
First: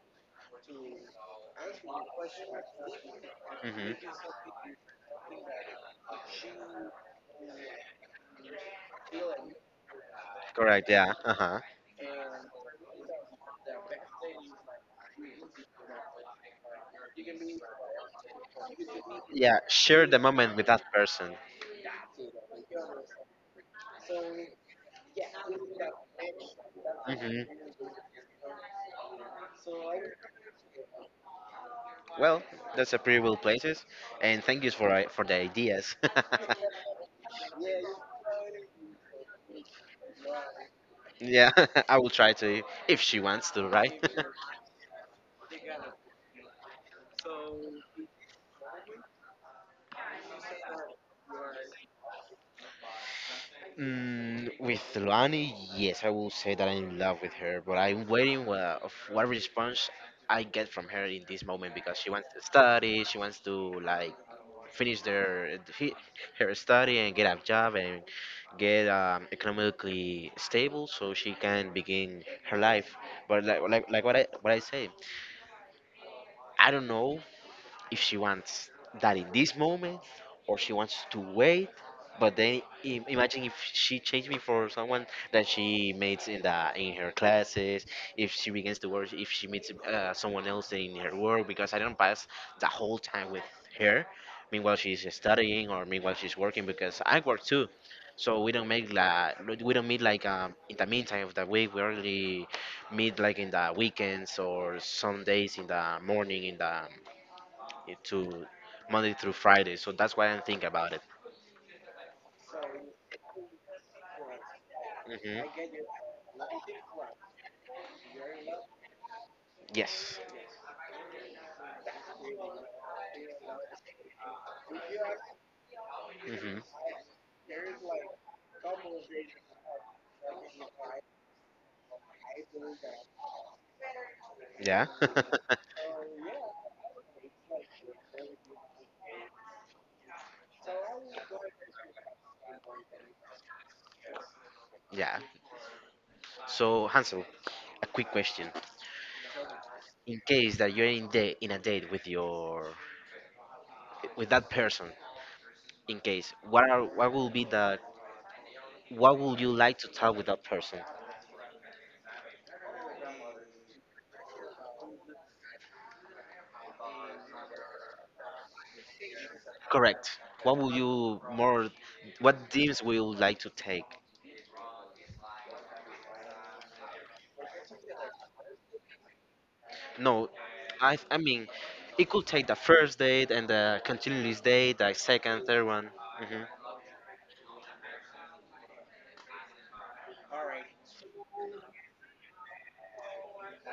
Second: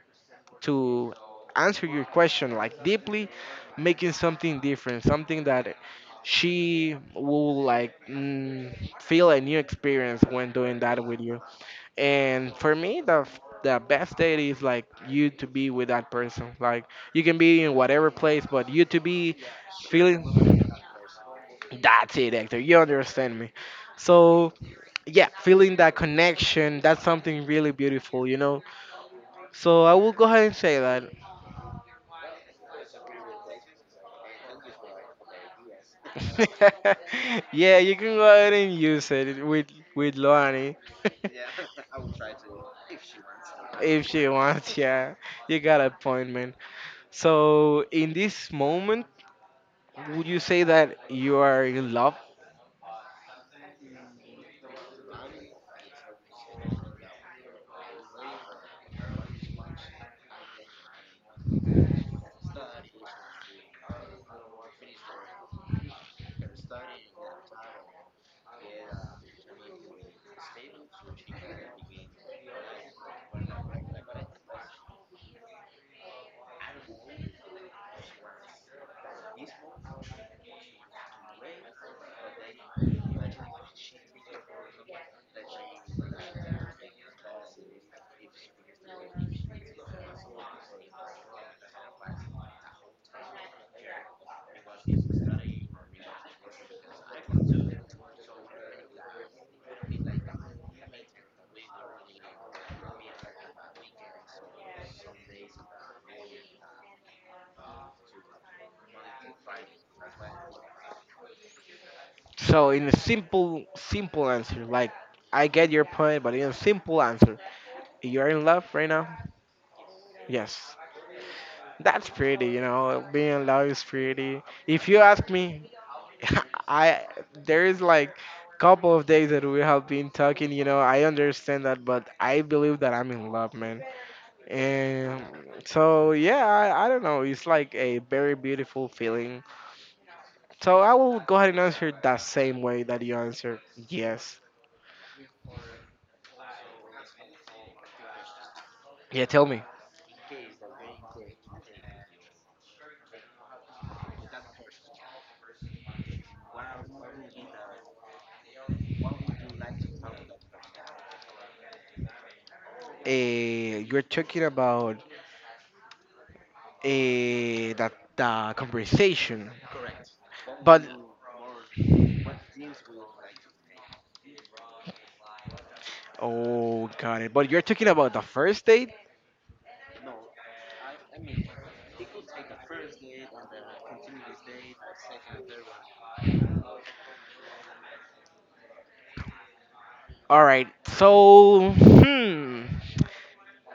A: to answer your question, like, deeply,
B: Hmm.
A: making something different, something that she will like, feel a new experience when doing
B: Correct.
A: that
B: Yeah.
A: with
B: Uh
A: you.
B: huh.
A: And for me, the the best date is like, you to be with that person. Like, you can be in whatever place, but you to be
B: Yeah. Share the moment
A: feeling.
B: with that person.
A: That's it, Hector. You understand me. So, yeah, feeling that connection, that's
B: Hmm.
A: something really beautiful, you know? So, I will go ahead and say that.
B: Well, that's a pretty cool places, and thank you for for the ideas.
A: Yeah, you can go ahead and use it with Loani.
B: Yeah, I will try to if she wants to,
A: If
B: right?
A: she wants, yeah. You got an appointment. So, in this moment, would you say that you are in love?
B: Mm, with Luani, yes, I will say that I'm in love with her, but I'm waiting of what response I get from her in this moment because she wants to study, she wants to like finish her study and get a job and get economically stable so she can begin her life. But like what I say, I don't know if she wants that in this moment or she wants to wait. But then imagine if she changed me for someone that she meets in her classes, if she begins to work, if she meets someone else in her work, because I don't pass the whole time with her. Meanwhile, she's studying or meanwhile she's working because I work too. So we don't make like we don't meet like in the meantime of the week. We only meet like in the weekends or some days in the morning in the it to Monday through Friday. So that's why I'm thinking about it.
A: So, in a simple answer, like, I get your
B: Hmm.
A: point, but in a simple answer, you're in love right now?
B: Yes.
A: Yes. That's pretty, you know, being in love is pretty. If you ask me,
B: Hmm.
A: I there is like couple of days that we have been talking, you know, I understand that, but I believe that I'm in love, man.
B: Yeah.
A: And so yeah, I don't know, it's like a very beautiful feeling. So I will go ahead and answer that same way that you answered. Yes.
B: Yeah. So Hansel, a quick question.
A: Yeah, tell me.
B: In case that you're in a date with that person, in case what are what will be the what would you like to tell with that person?
A: You're talking about that the conversation,
B: Correct. What will
A: but
B: you more? What themes will you like to take?
A: oh, got it. But you're talking about the first date.
B: No, I mean, it could take the first date and the continuous date, the second, third one. Mm-hmm.
A: All right. So, hmm.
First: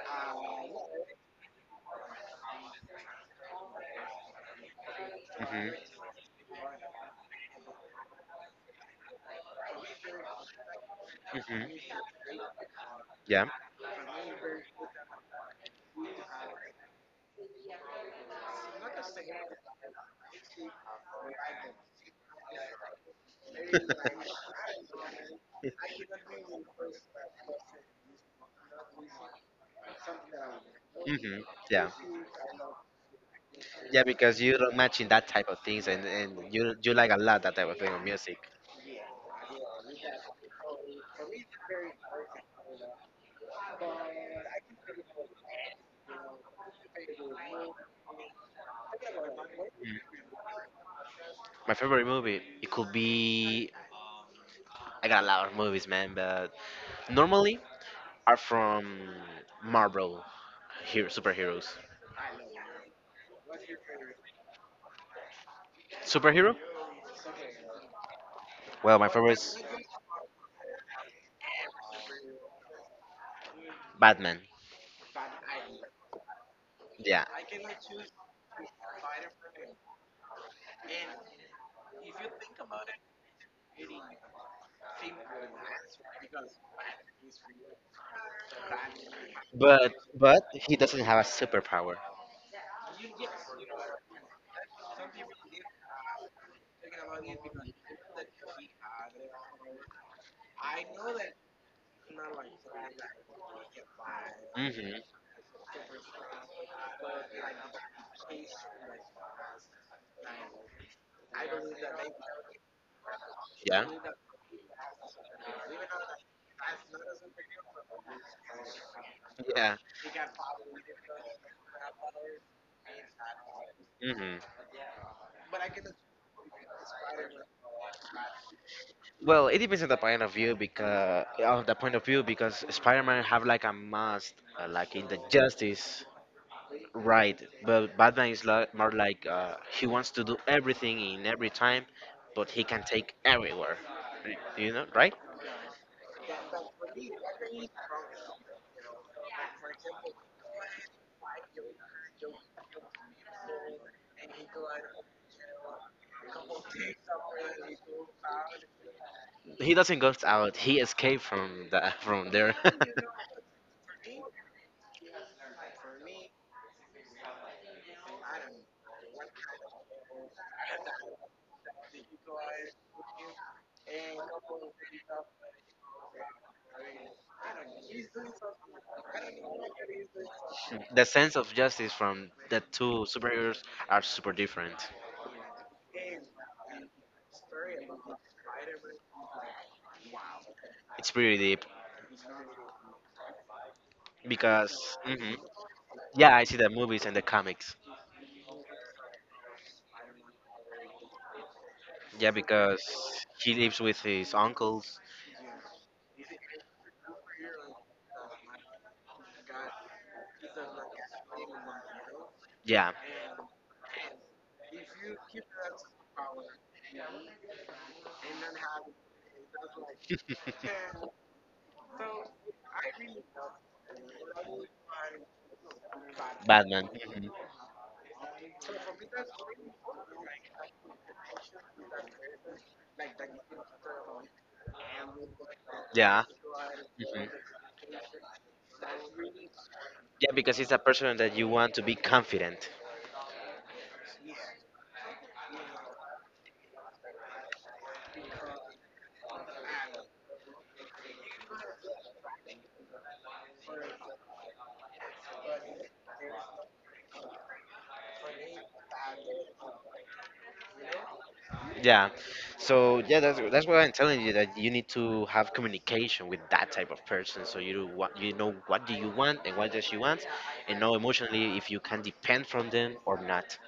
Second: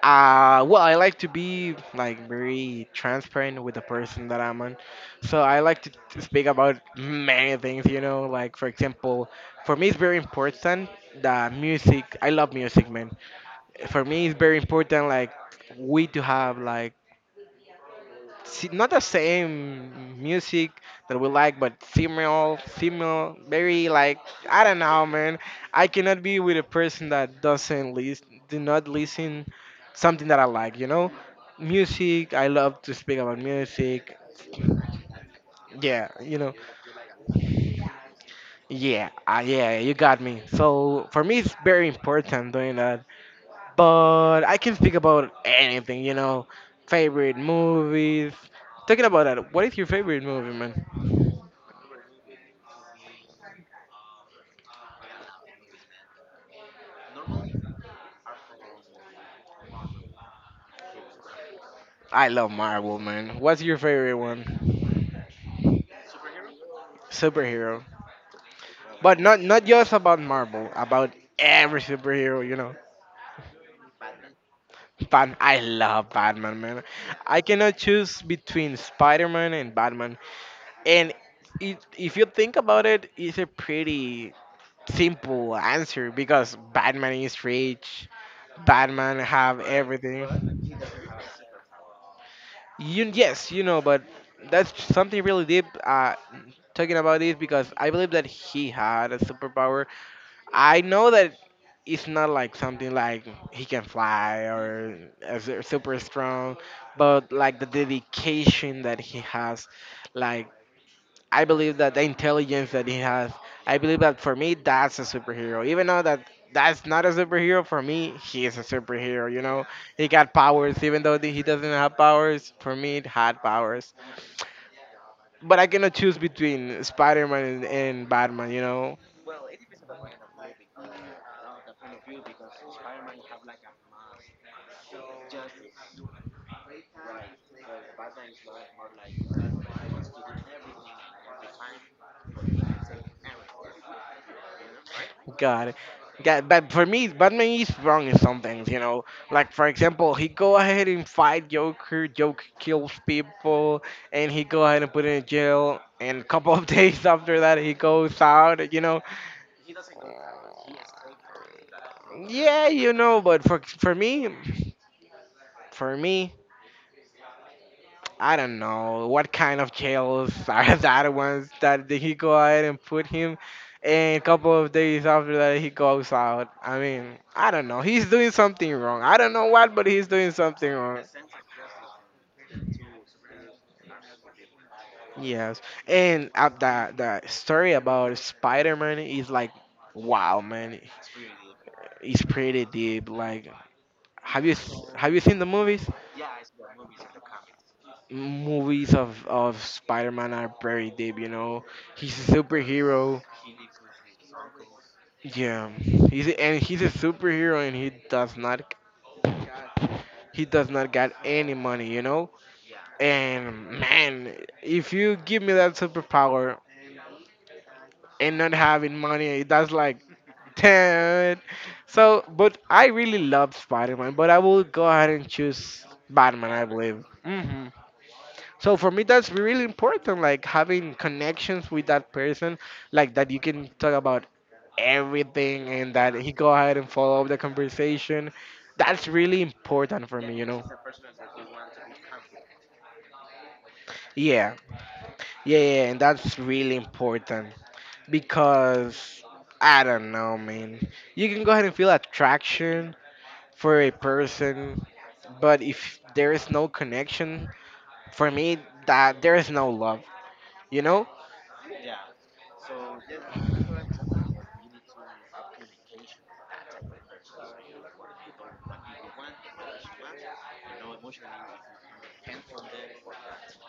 A: Well, I like to be like very transparent with the person that I'm on, so I like
B: Hmm.
A: to speak about many things. You know, like for example, for me it's very important the
B: Hmm.
A: music. I love music, man.
B: Yeah.
A: For me it's very important like we to have like not the same music that we like but similar very like I don't know, man. I cannot be with a person that doesn't listen, do not listen something that I like, you know.
B: Hmm. Yeah.
A: Music, I love to speak about
B: Yeah,
A: music.
B: because you don't match in that type of things,
A: Yeah, you know.
B: and you like a lot that type of thing of music.
A: Yeah, yeah, you got me. So for me it's very important doing that, but I can speak about anything, you know, favorite movies. Talking about that, what is your
B: Mm.
A: favorite movie, man?
B: My favorite movie, it could be. I got a lot of movies, man, but normally are from Marvel hero superheroes.
A: I love Marvel, man. What's your favorite one?
B: Superhero?
A: Superhero,
B: Well, my
A: but
B: favorite
A: not
B: is
A: not just about Marvel, about every superhero, you know.
B: Batman.
A: But I love Batman, man.
B: Yeah,
A: I cannot choose between Spider-Man and Batman, and it, if you think about it, it's a pretty simple answer because Batman is rich. Batman have
B: but
A: everything.
B: he doesn't have a superpower.
A: You, yes, you know, but that's something really deep. Talking about this because I believe that he had a superpower. I know that it's not like something like he can fly or
B: Hmm.
A: as super strong, but like the dedication that he has, like I believe that the intelligence that he has, I
B: Yeah.
A: believe that for me that's a superhero. Even though that that's not a superhero for me, he is a superhero. You know,
B: Yeah.
A: he got powers. Even though that he doesn't have powers, for me it had powers.
B: Hmm.
A: But I cannot choose between Spider-Man and Batman. You know,
B: Well, it depends on the point of view because of the point of view because Spider-Man have like a must, like in the justice, right? But Batman is like, more like he wants to do everything in every time, but he can take everywhere, you know, right?
A: God, God, but for me, Batman is wrong in some things, you know. Like for example, he go ahead and fight Joker. Joker kills people, and he go ahead and put in jail. And a couple of days after that, he goes out. You know,
B: He doesn't go out; he escaped from the from there.
A: yeah, you know. But for me, for me, I don't know what kind of jails are that ones that he go ahead and put him. And a couple of days after that, he goes out. I mean, I don't know. He's doing something wrong. I don't know what, but he's doing something wrong.
B: The sense of justice from the two superheroes are super different.
A: Yes, and the story about Spider Man is like, wow, man,
B: It's pretty deep
A: it's pretty deep. Like,
B: because,
A: have you
B: mhm.
A: seen the movies?
B: Yeah, I see the movies and the comics.
A: Movies of Spider Man are very deep. You know, he's
B: Yeah,
A: a
B: because
A: superhero.
B: he lives with his uncles.
A: Yeah, he's a, and he's a superhero, and he does not got any money, you know.
B: Yeah,
A: And man, if you give me that superpower and not having money, that's like, damn. So, but I really love Spider-Man, but I will go ahead and choose Batman, I
B: Batman.
A: believe.
B: Mhm.
A: Hmm. So for me, that's really important, like having connections with that person, like that you can talk about everything and that
B: Yeah.
A: he go ahead and follow up
B: Mhm.
A: the conversation. That's really important for
B: Yeah,
A: me, you
B: because
A: know.
B: it's a person that you want to be confident.
A: Yeah, yeah, and that's really important because I don't know, man. You can go ahead and feel attraction for a person, but if there is no connection, for me, that there is no love, you know.
B: Yeah. So yeah, that's why I'm telling you that you need to have communication with that type of person, so you do what you know what do you want and what does she want, and know emotionally if you can depend from them or not.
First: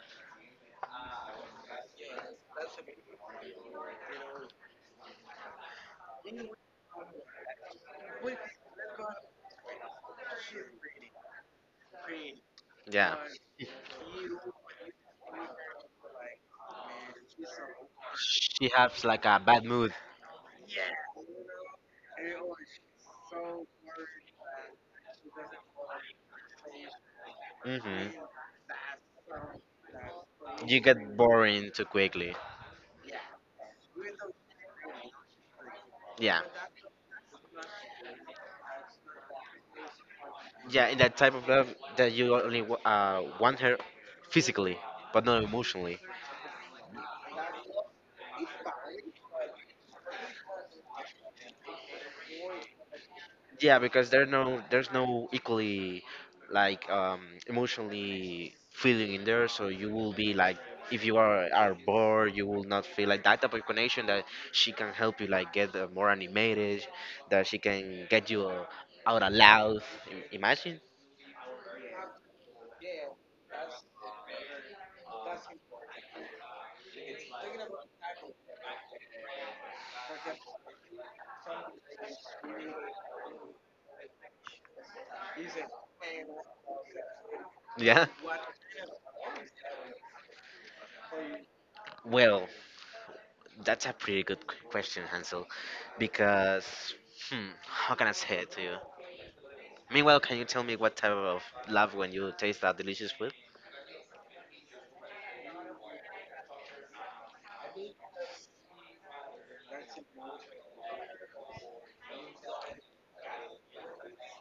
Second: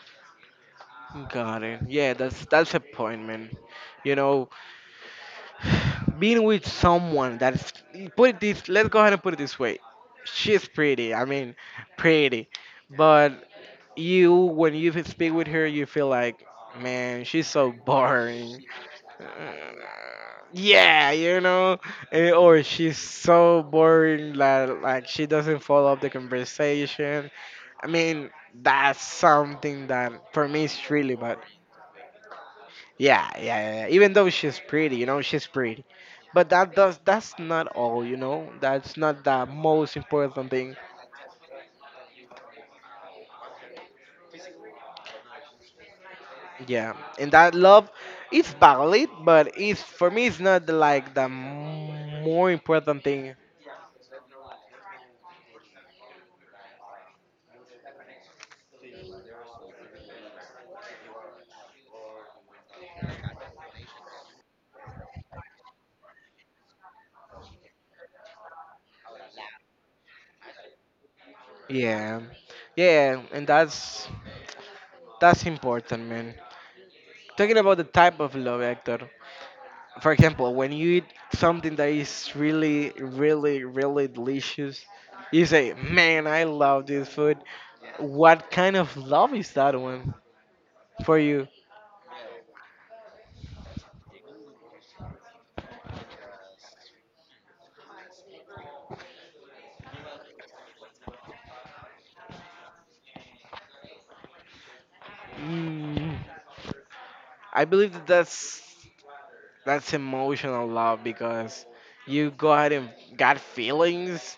A: Got it. Yeah, that's a point, man. You know, being with someone that's put it this. Let's go ahead and put it this way. She's pretty. I mean, pretty.
B: Yeah.
A: But you, when you speak with her, you feel like, man, she's so boring.
B: She has
A: Uh,
B: like a bad mood.
A: yeah, you know, eh, or she's so boring that like she doesn't follow up the conversation. I
B: Hmm.
A: mean, that's something that for me
B: You
A: is
B: get
A: really bad.
B: boring too quickly.
A: Yeah. Even though she's pretty, you know, she's pretty.
B: Yeah.
A: But that's not all, you know. That's not the most important thing.
B: Yeah, in that type of love that you only want her physically, but not emotionally.
A: Yeah. And that love it's valid, but it's for me it's not the, like the more important thing.
B: Yeah, because there's no equally like emotionally feeling in there, so you will be like if you are bored, you will not feel like that type of connection that she can help you like get more animated, that she can get you out of loud. Imagine.
A: Yeah. Yeah, and that's important, man. Talking about the type of love, Hector. For example, when you eat something that is really, really, really delicious, you say, "Man, I love this food."
B: Yeah.
A: What kind of love is that one for you?
B: Well, that's a pretty good question, Hansel, because how can I say it to you? Meanwhile, can you tell me what type of love when you taste that delicious food?
A: Mm, I believe that that's emotional love because you go ahead and got feelings.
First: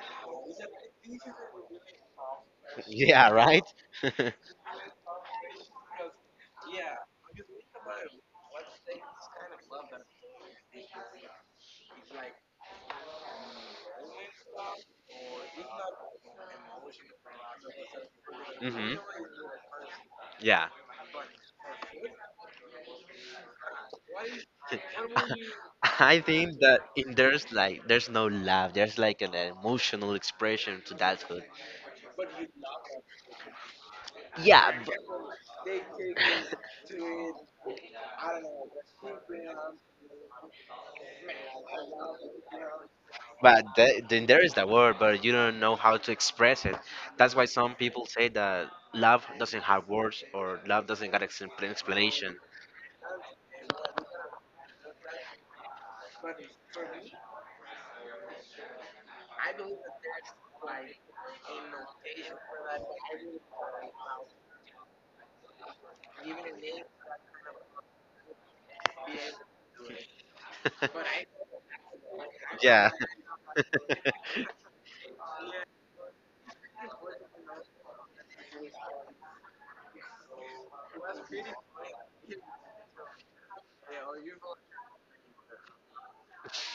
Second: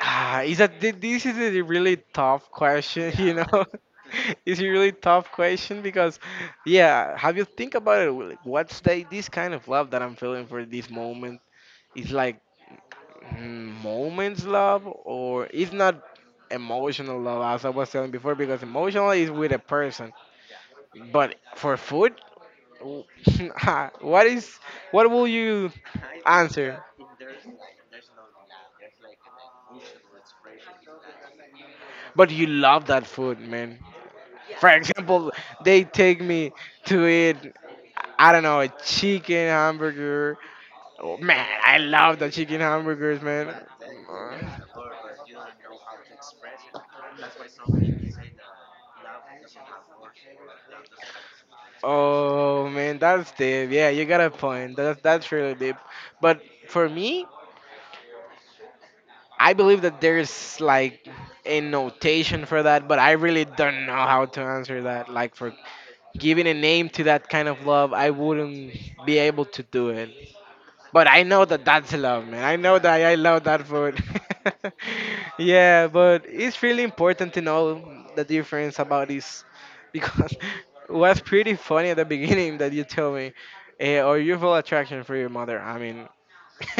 A: Ah, is that this is a really tough question,
B: Yeah,
A: you know?
B: right?
A: It's a really tough question because, yeah, have you think about it? Like, what's the, this kind of love that I'm feeling for this moment? It's like mm, moments love, or it's not emotional love as I was telling before because
B: Hmm.
A: emotional is with a person,
B: Yeah.
A: but for food, w- what is what will you
B: I think that
A: answer?
B: in there's like there's no love. There's like an emotional expression to that food.
A: But you love that food, man. For
B: Yeah,
A: example, they take me to eat, I don't know, a chicken hamburger. Oh, man, I love the chicken hamburgers, man.
B: but then there is the word, but you don't know how to express it. That's why some people say that love doesn't have words or love doesn't got an explanation.
A: Oh man, that's deep. Yeah, you got a point. That's really deep. But for me, I believe that there's like a notation for that, but I really don't know how to answer that. Like for giving a name to that kind of love, I wouldn't be able to do it. But I know that that's love, man. I know
B: Yeah,
A: that I love that food. Yeah, but it's really important to know the difference about this because it was pretty funny at the beginning that you told me, eh, or you feel attraction for your mother. I mean,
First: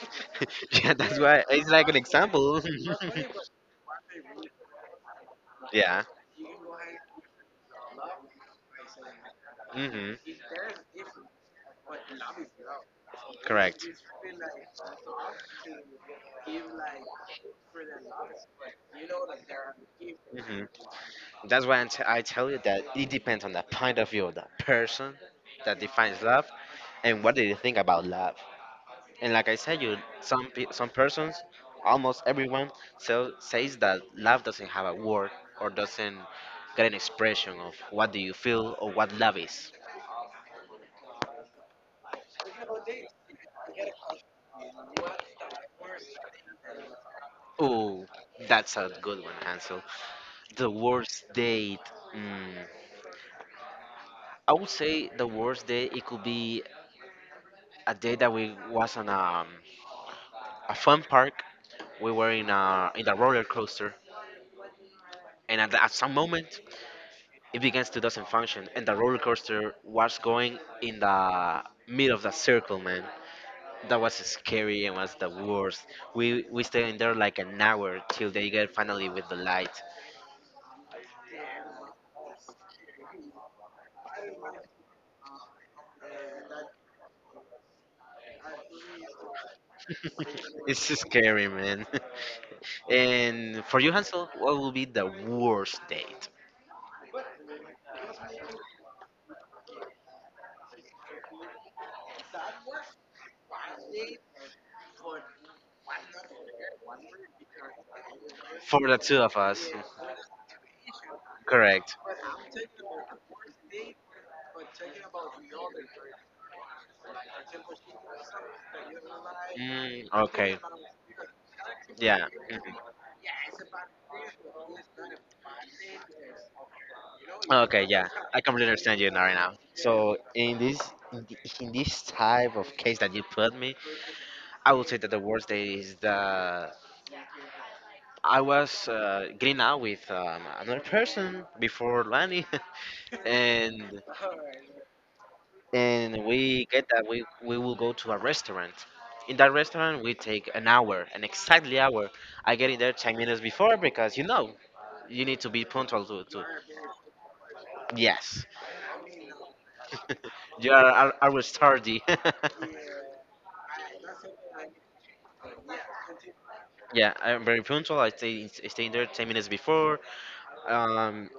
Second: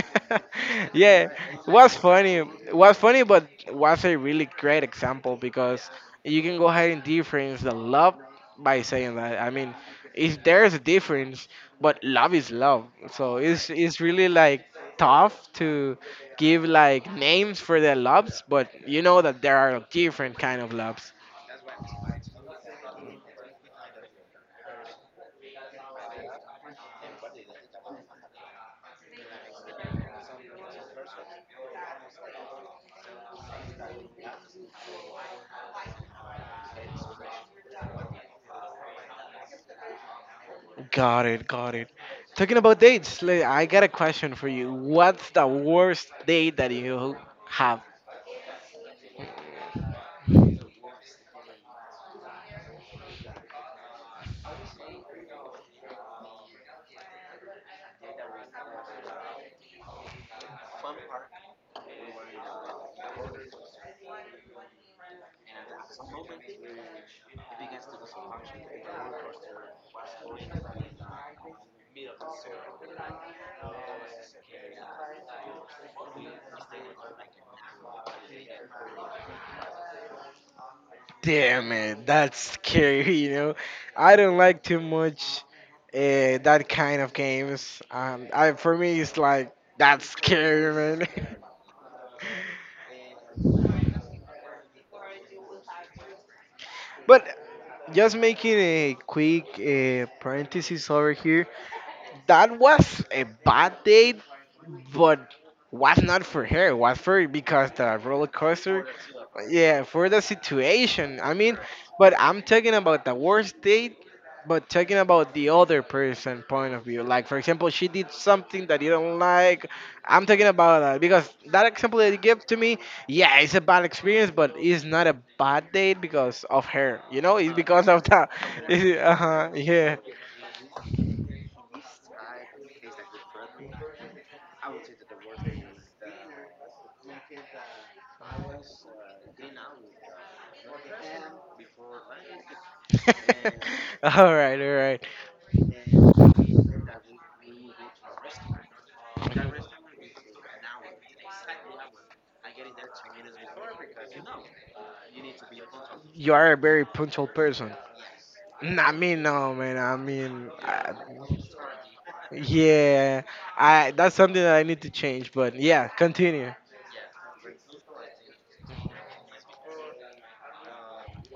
B: yeah. That's
A: yeah,
B: why
A: it
B: it's like
A: was
B: an
A: funny.
B: example.
A: It was funny, but was a really great example because
B: Yeah.
A: you can go ahead and difference the love by saying that. I mean, if there's a difference, but love is love. So
B: Correct.
A: it's really like tough to give like names for their loves, but you know that there are different kind
B: Hmm.
A: of loves.
B: That's why I tell you that it depends on the point of view of that person that defines love and what they think about love. And like I said, you some some persons, almost everyone, so says that love doesn't have a word or doesn't get an expression of what do you feel or what love is.
A: Got it, got it. Talking about dates, like, I got a question for you. What's the worst date that you have
B: Oh, that's a good one, Hansel. The worst date. Mm. I would say the worst date it could be a day that we was on a fun park. We were in a roller coaster, and at some moment it begins to doesn't function, and the roller coaster was going in the middle of the circle, man. That was scary and was the worst. We stayed in there like an hour till they get finally with the light.
A: Damn it, that's scary, you know. I don't like too much that kind of games. I for me it's like that's scary,
B: It's
A: man.
B: scary, man. And for you, Hansel, what will be the worst date
A: But just making a quick parenthesis over here, that was a bad date, but was not for her. Was for because the roller
B: for
A: coaster.
B: the two of us?
A: Yeah, for the situation. I mean,
B: Correct.
A: but I'm talking about the worst date, but talking about the other person point of view. Like, for example, she did something that you don't like.
B: Mm,
A: I'm talking
B: okay,
A: about that because that example that you
B: yeah.
A: give to
B: Mhm.
A: me, yeah, it's a bad experience, but it's not a bad date because of her. You know, it's
B: Okay,
A: because of
B: yeah.
A: that.
B: I completely understand you
A: Uh
B: now right now.
A: huh. Yeah.
B: So in this in, in this type of case that you put me, I would say that the worst day is the I was getting out with another person before Lani, and
A: All right. All right.
B: and we get that we will go to a restaurant. In that restaurant, we take an hour, an exactly hour. I get in there 10 minutes before because you know you need to be punctual to
A: You
B: to.
A: are a very punctual person.
B: Yes.
A: N- I mean, no, man. I mean,
B: You are
A: I,
B: always tardy.
A: yeah, I that's something that I need to change. But yeah, continue.
B: Yeah, I'm very punctual. I stay there 10 minutes before. Um,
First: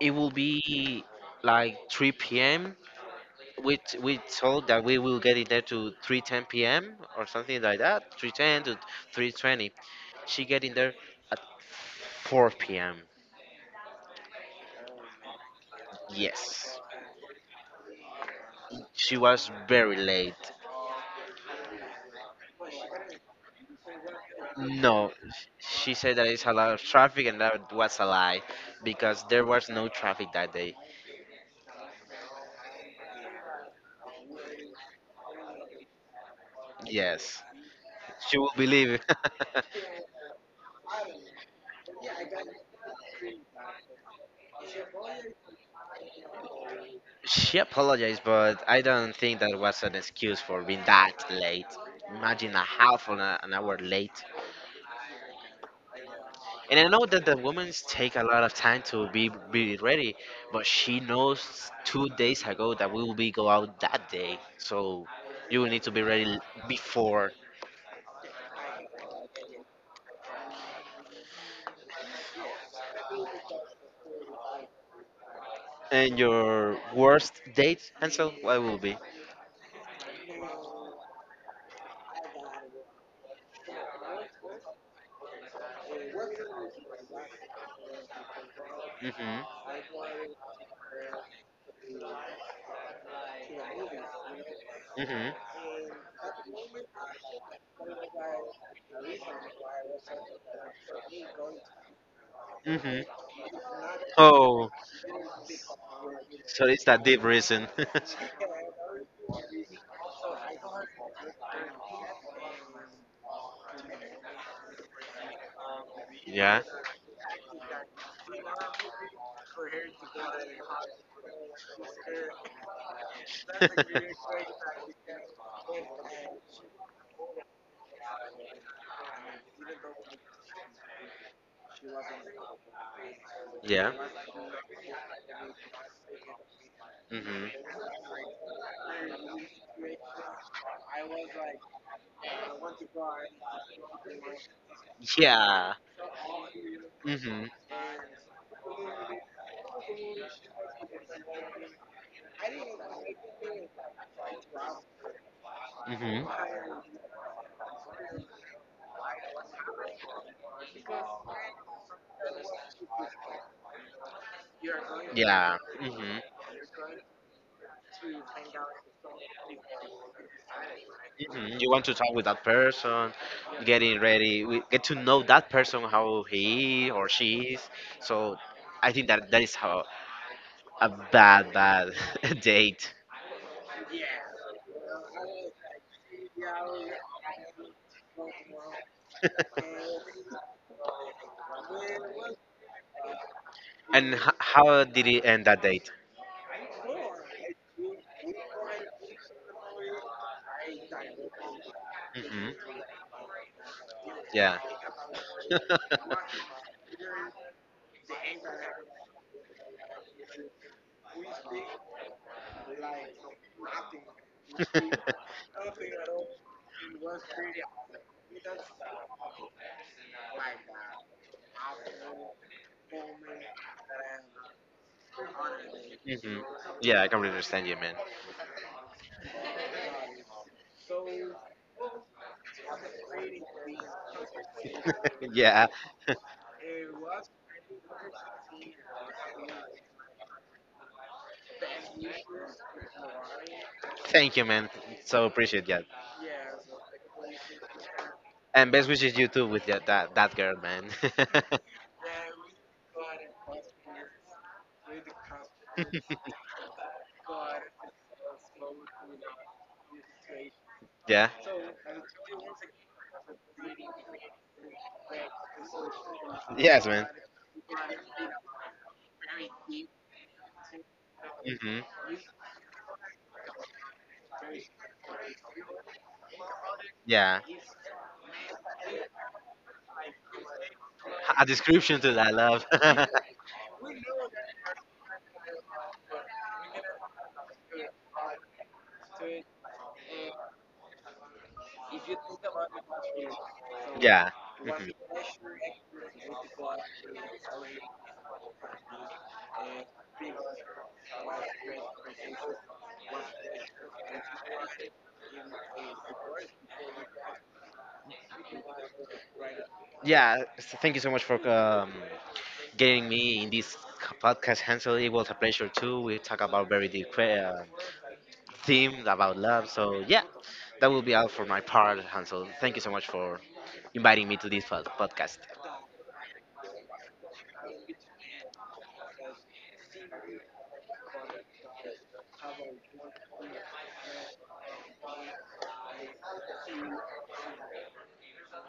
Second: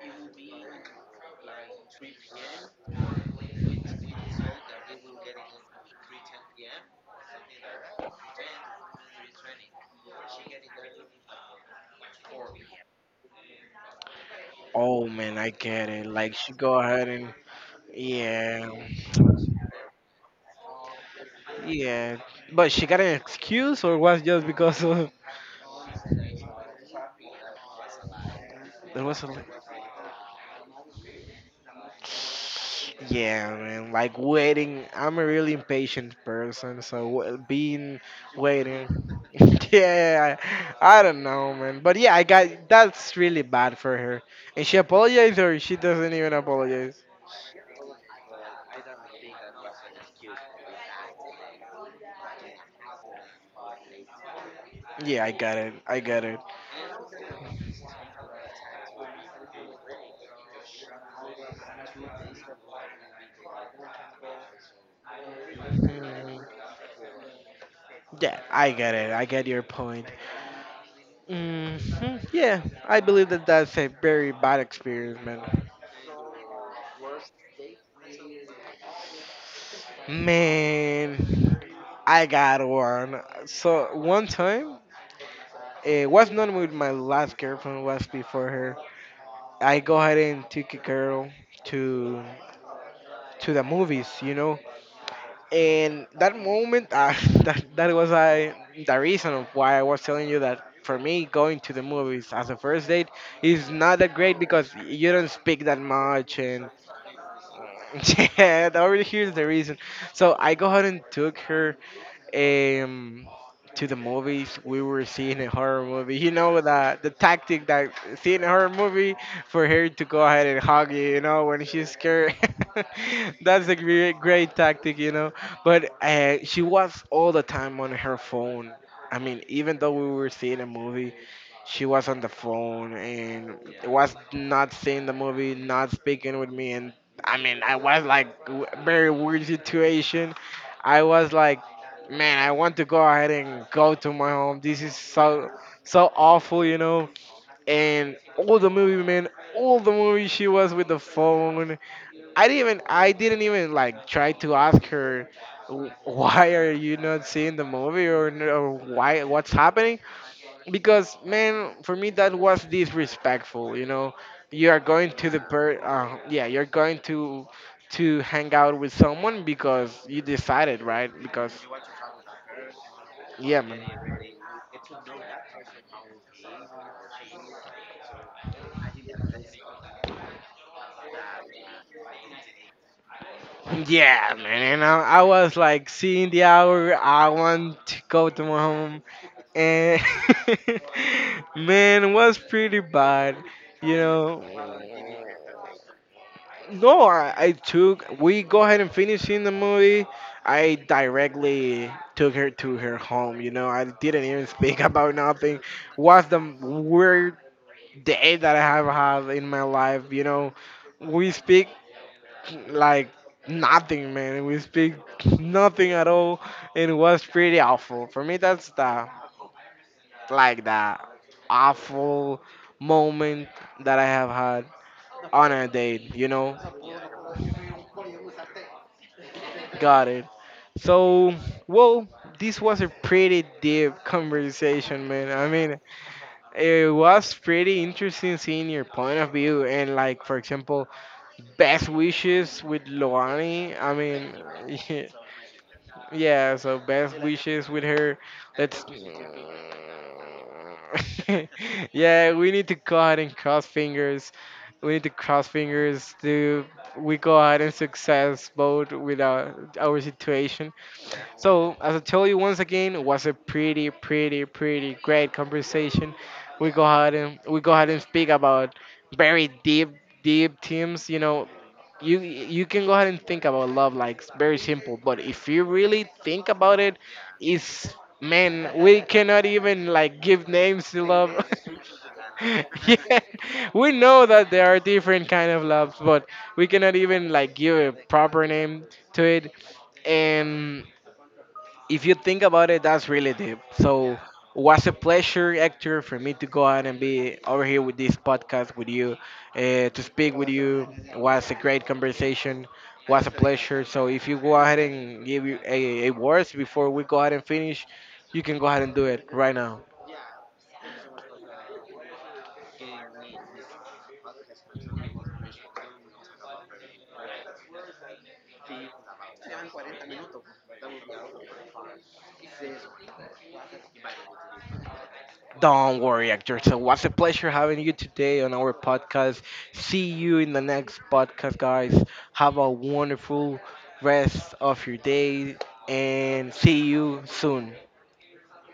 B: it will be like 3 p.m. We told that we will get it there to 3:10 p.m. or something like that. 3:10 to 3:20. She get in there at 4 p.m.
A: Oh man, I get it. Like she go
B: Yes,
A: ahead and yeah,
B: she was very late.
A: yeah. But she got an excuse, or was just because of
B: No, she said that it's a lot of traffic, and that was a lie
A: there was
B: because
A: a li-
B: there was no traffic that day.
A: yeah man like waiting. I'm a really impatient person, so wa-
B: Yes,
A: being
B: she will
A: waiting.
B: believe.
A: Yeah, I don't know, man. But yeah, I got that's really bad for her. And she apologized, or she doesn't even apologize.
B: She apologized, but I don't think that was an excuse for being that late. Imagine a half an hour late.
A: Yeah, I got it. I got it.
B: And I know that the women take a lot of time to be ready, but she knows 2 days ago that we will be go out that day, so you will need to be ready
A: Mm,
B: before.
A: yeah, I get it. I get your point. Hmm. Yeah, I believe that that's a very bad experience, man.
B: And your worst date, Ansel, what will be?
A: Man, I got one. So one time, it was not with my last girlfriend. Was before her.
B: Mhm,
A: I go ahead and took a girl to to the movies, you know,
B: mhm,
A: and that moment, that was I the reason of why I was telling you that for me, going to the movies as a first
B: mhm.
A: date is not that great
B: Oh,
A: because you don't speak that much.
B: so
A: And
B: it's that deep reason.
A: yeah, that already here's the reason. So I go ahead and took her um, to the movies. We were seeing a horror movie. You know
B: Yeah.
A: the tactic that seeing a horror movie for her to go ahead and hug you. You know when she's scared. That's a great tactic. You know, but she was all the time on her phone. I mean, even though we were seeing a movie. She was on the phone and
B: Yeah.
A: was not seeing the movie, not speaking with me, and I mean,
B: Mm-hmm.
A: I was like w- very weird situation. I was like, man, I want to go ahead and go to my home. This is so
B: Yeah.
A: so awful, you know.
B: Mm-hmm.
A: And all the movie, man, all the movie she was with the phone. I didn't even like try to ask her, "Wh-
B: Mm-hmm.
A: why are you not seeing the movie, or n- or why what's happening?" Because man, for me that was disrespectful, you know. You are going to the
B: Yeah.
A: per
B: Mm-hmm.
A: yeah, you're going to hang out with someone because you decided, right?
B: Hmm.
A: Because
B: You want to talk with that person,
A: yeah, man.
B: getting ready, we get to know that person how he or she is. So I think that that is how a bad date.
A: Yeah, man. And I was like seeing the hour. I want to go to my home, and man, it was pretty bad. You
B: And
A: know,
B: how did it end that date?
A: no, I took. We go ahead and finish in the movie. I directly took her
B: Hmm.
A: to her home. You know, I didn't even
B: Yeah.
A: speak about nothing. Was the weird day that I have had in my life. You know, we speak like nothing, man. We
B: Hmm.
A: speak nothing at all, and it was pretty awful for me. That's the like the awful moment that I have had on a date. You know,
B: Yeah, I can completely understand you, man.
A: got it. So, well, this was a pretty deep conversation, man. I
B: Yeah.
A: mean, it was pretty interesting seeing your point of view and, like, for example, best wishes with Loani. I
B: Thank
A: mean,
B: you, man.
A: yeah,
B: So appreciate that.
A: yeah, so best wishes with her.
B: And
A: Let's.
B: best wishes you too with that girl, man.
A: Yeah, we need to go ahead and cross fingers. We need to cross fingers to we go ahead and success both with our situation.
B: Yeah.
A: So as I told you once again, it was a pretty, pretty, pretty great conversation.
B: Yes, man.
A: We go ahead and speak about very deep, deep teams. You know,
B: Hmm.
A: you can go ahead and think about love like it's very simple, but if you really think about it,
B: Yeah.
A: it's man, we cannot even like give names to love.
B: A description to that love.
A: Yeah, we know that there are different kind of loves, but we cannot even like give a proper name to it, and if you think about it, that's really deep. So,
B: Yeah.
A: was
B: Mhm.
A: a pleasure, Hector, for me to go out and be over here with this podcast with you, to speak with you. Was a great conversation. Was a pleasure. So, if you go ahead and give you a words before we go ahead and finish, you can go ahead and do it right now.
B: Yeah. So thank you so much for getting me in this podcast, Hansel. It was a pleasure too. We talk about very deep theme about love. So yeah, that will be all for my part, Hansel. Thank you so much for inviting me to this podcast.
A: Don't worry, actor. So, what's a pleasure having you today on our podcast. See you in the next podcast, guys. Have a wonderful rest of your day and see you soon.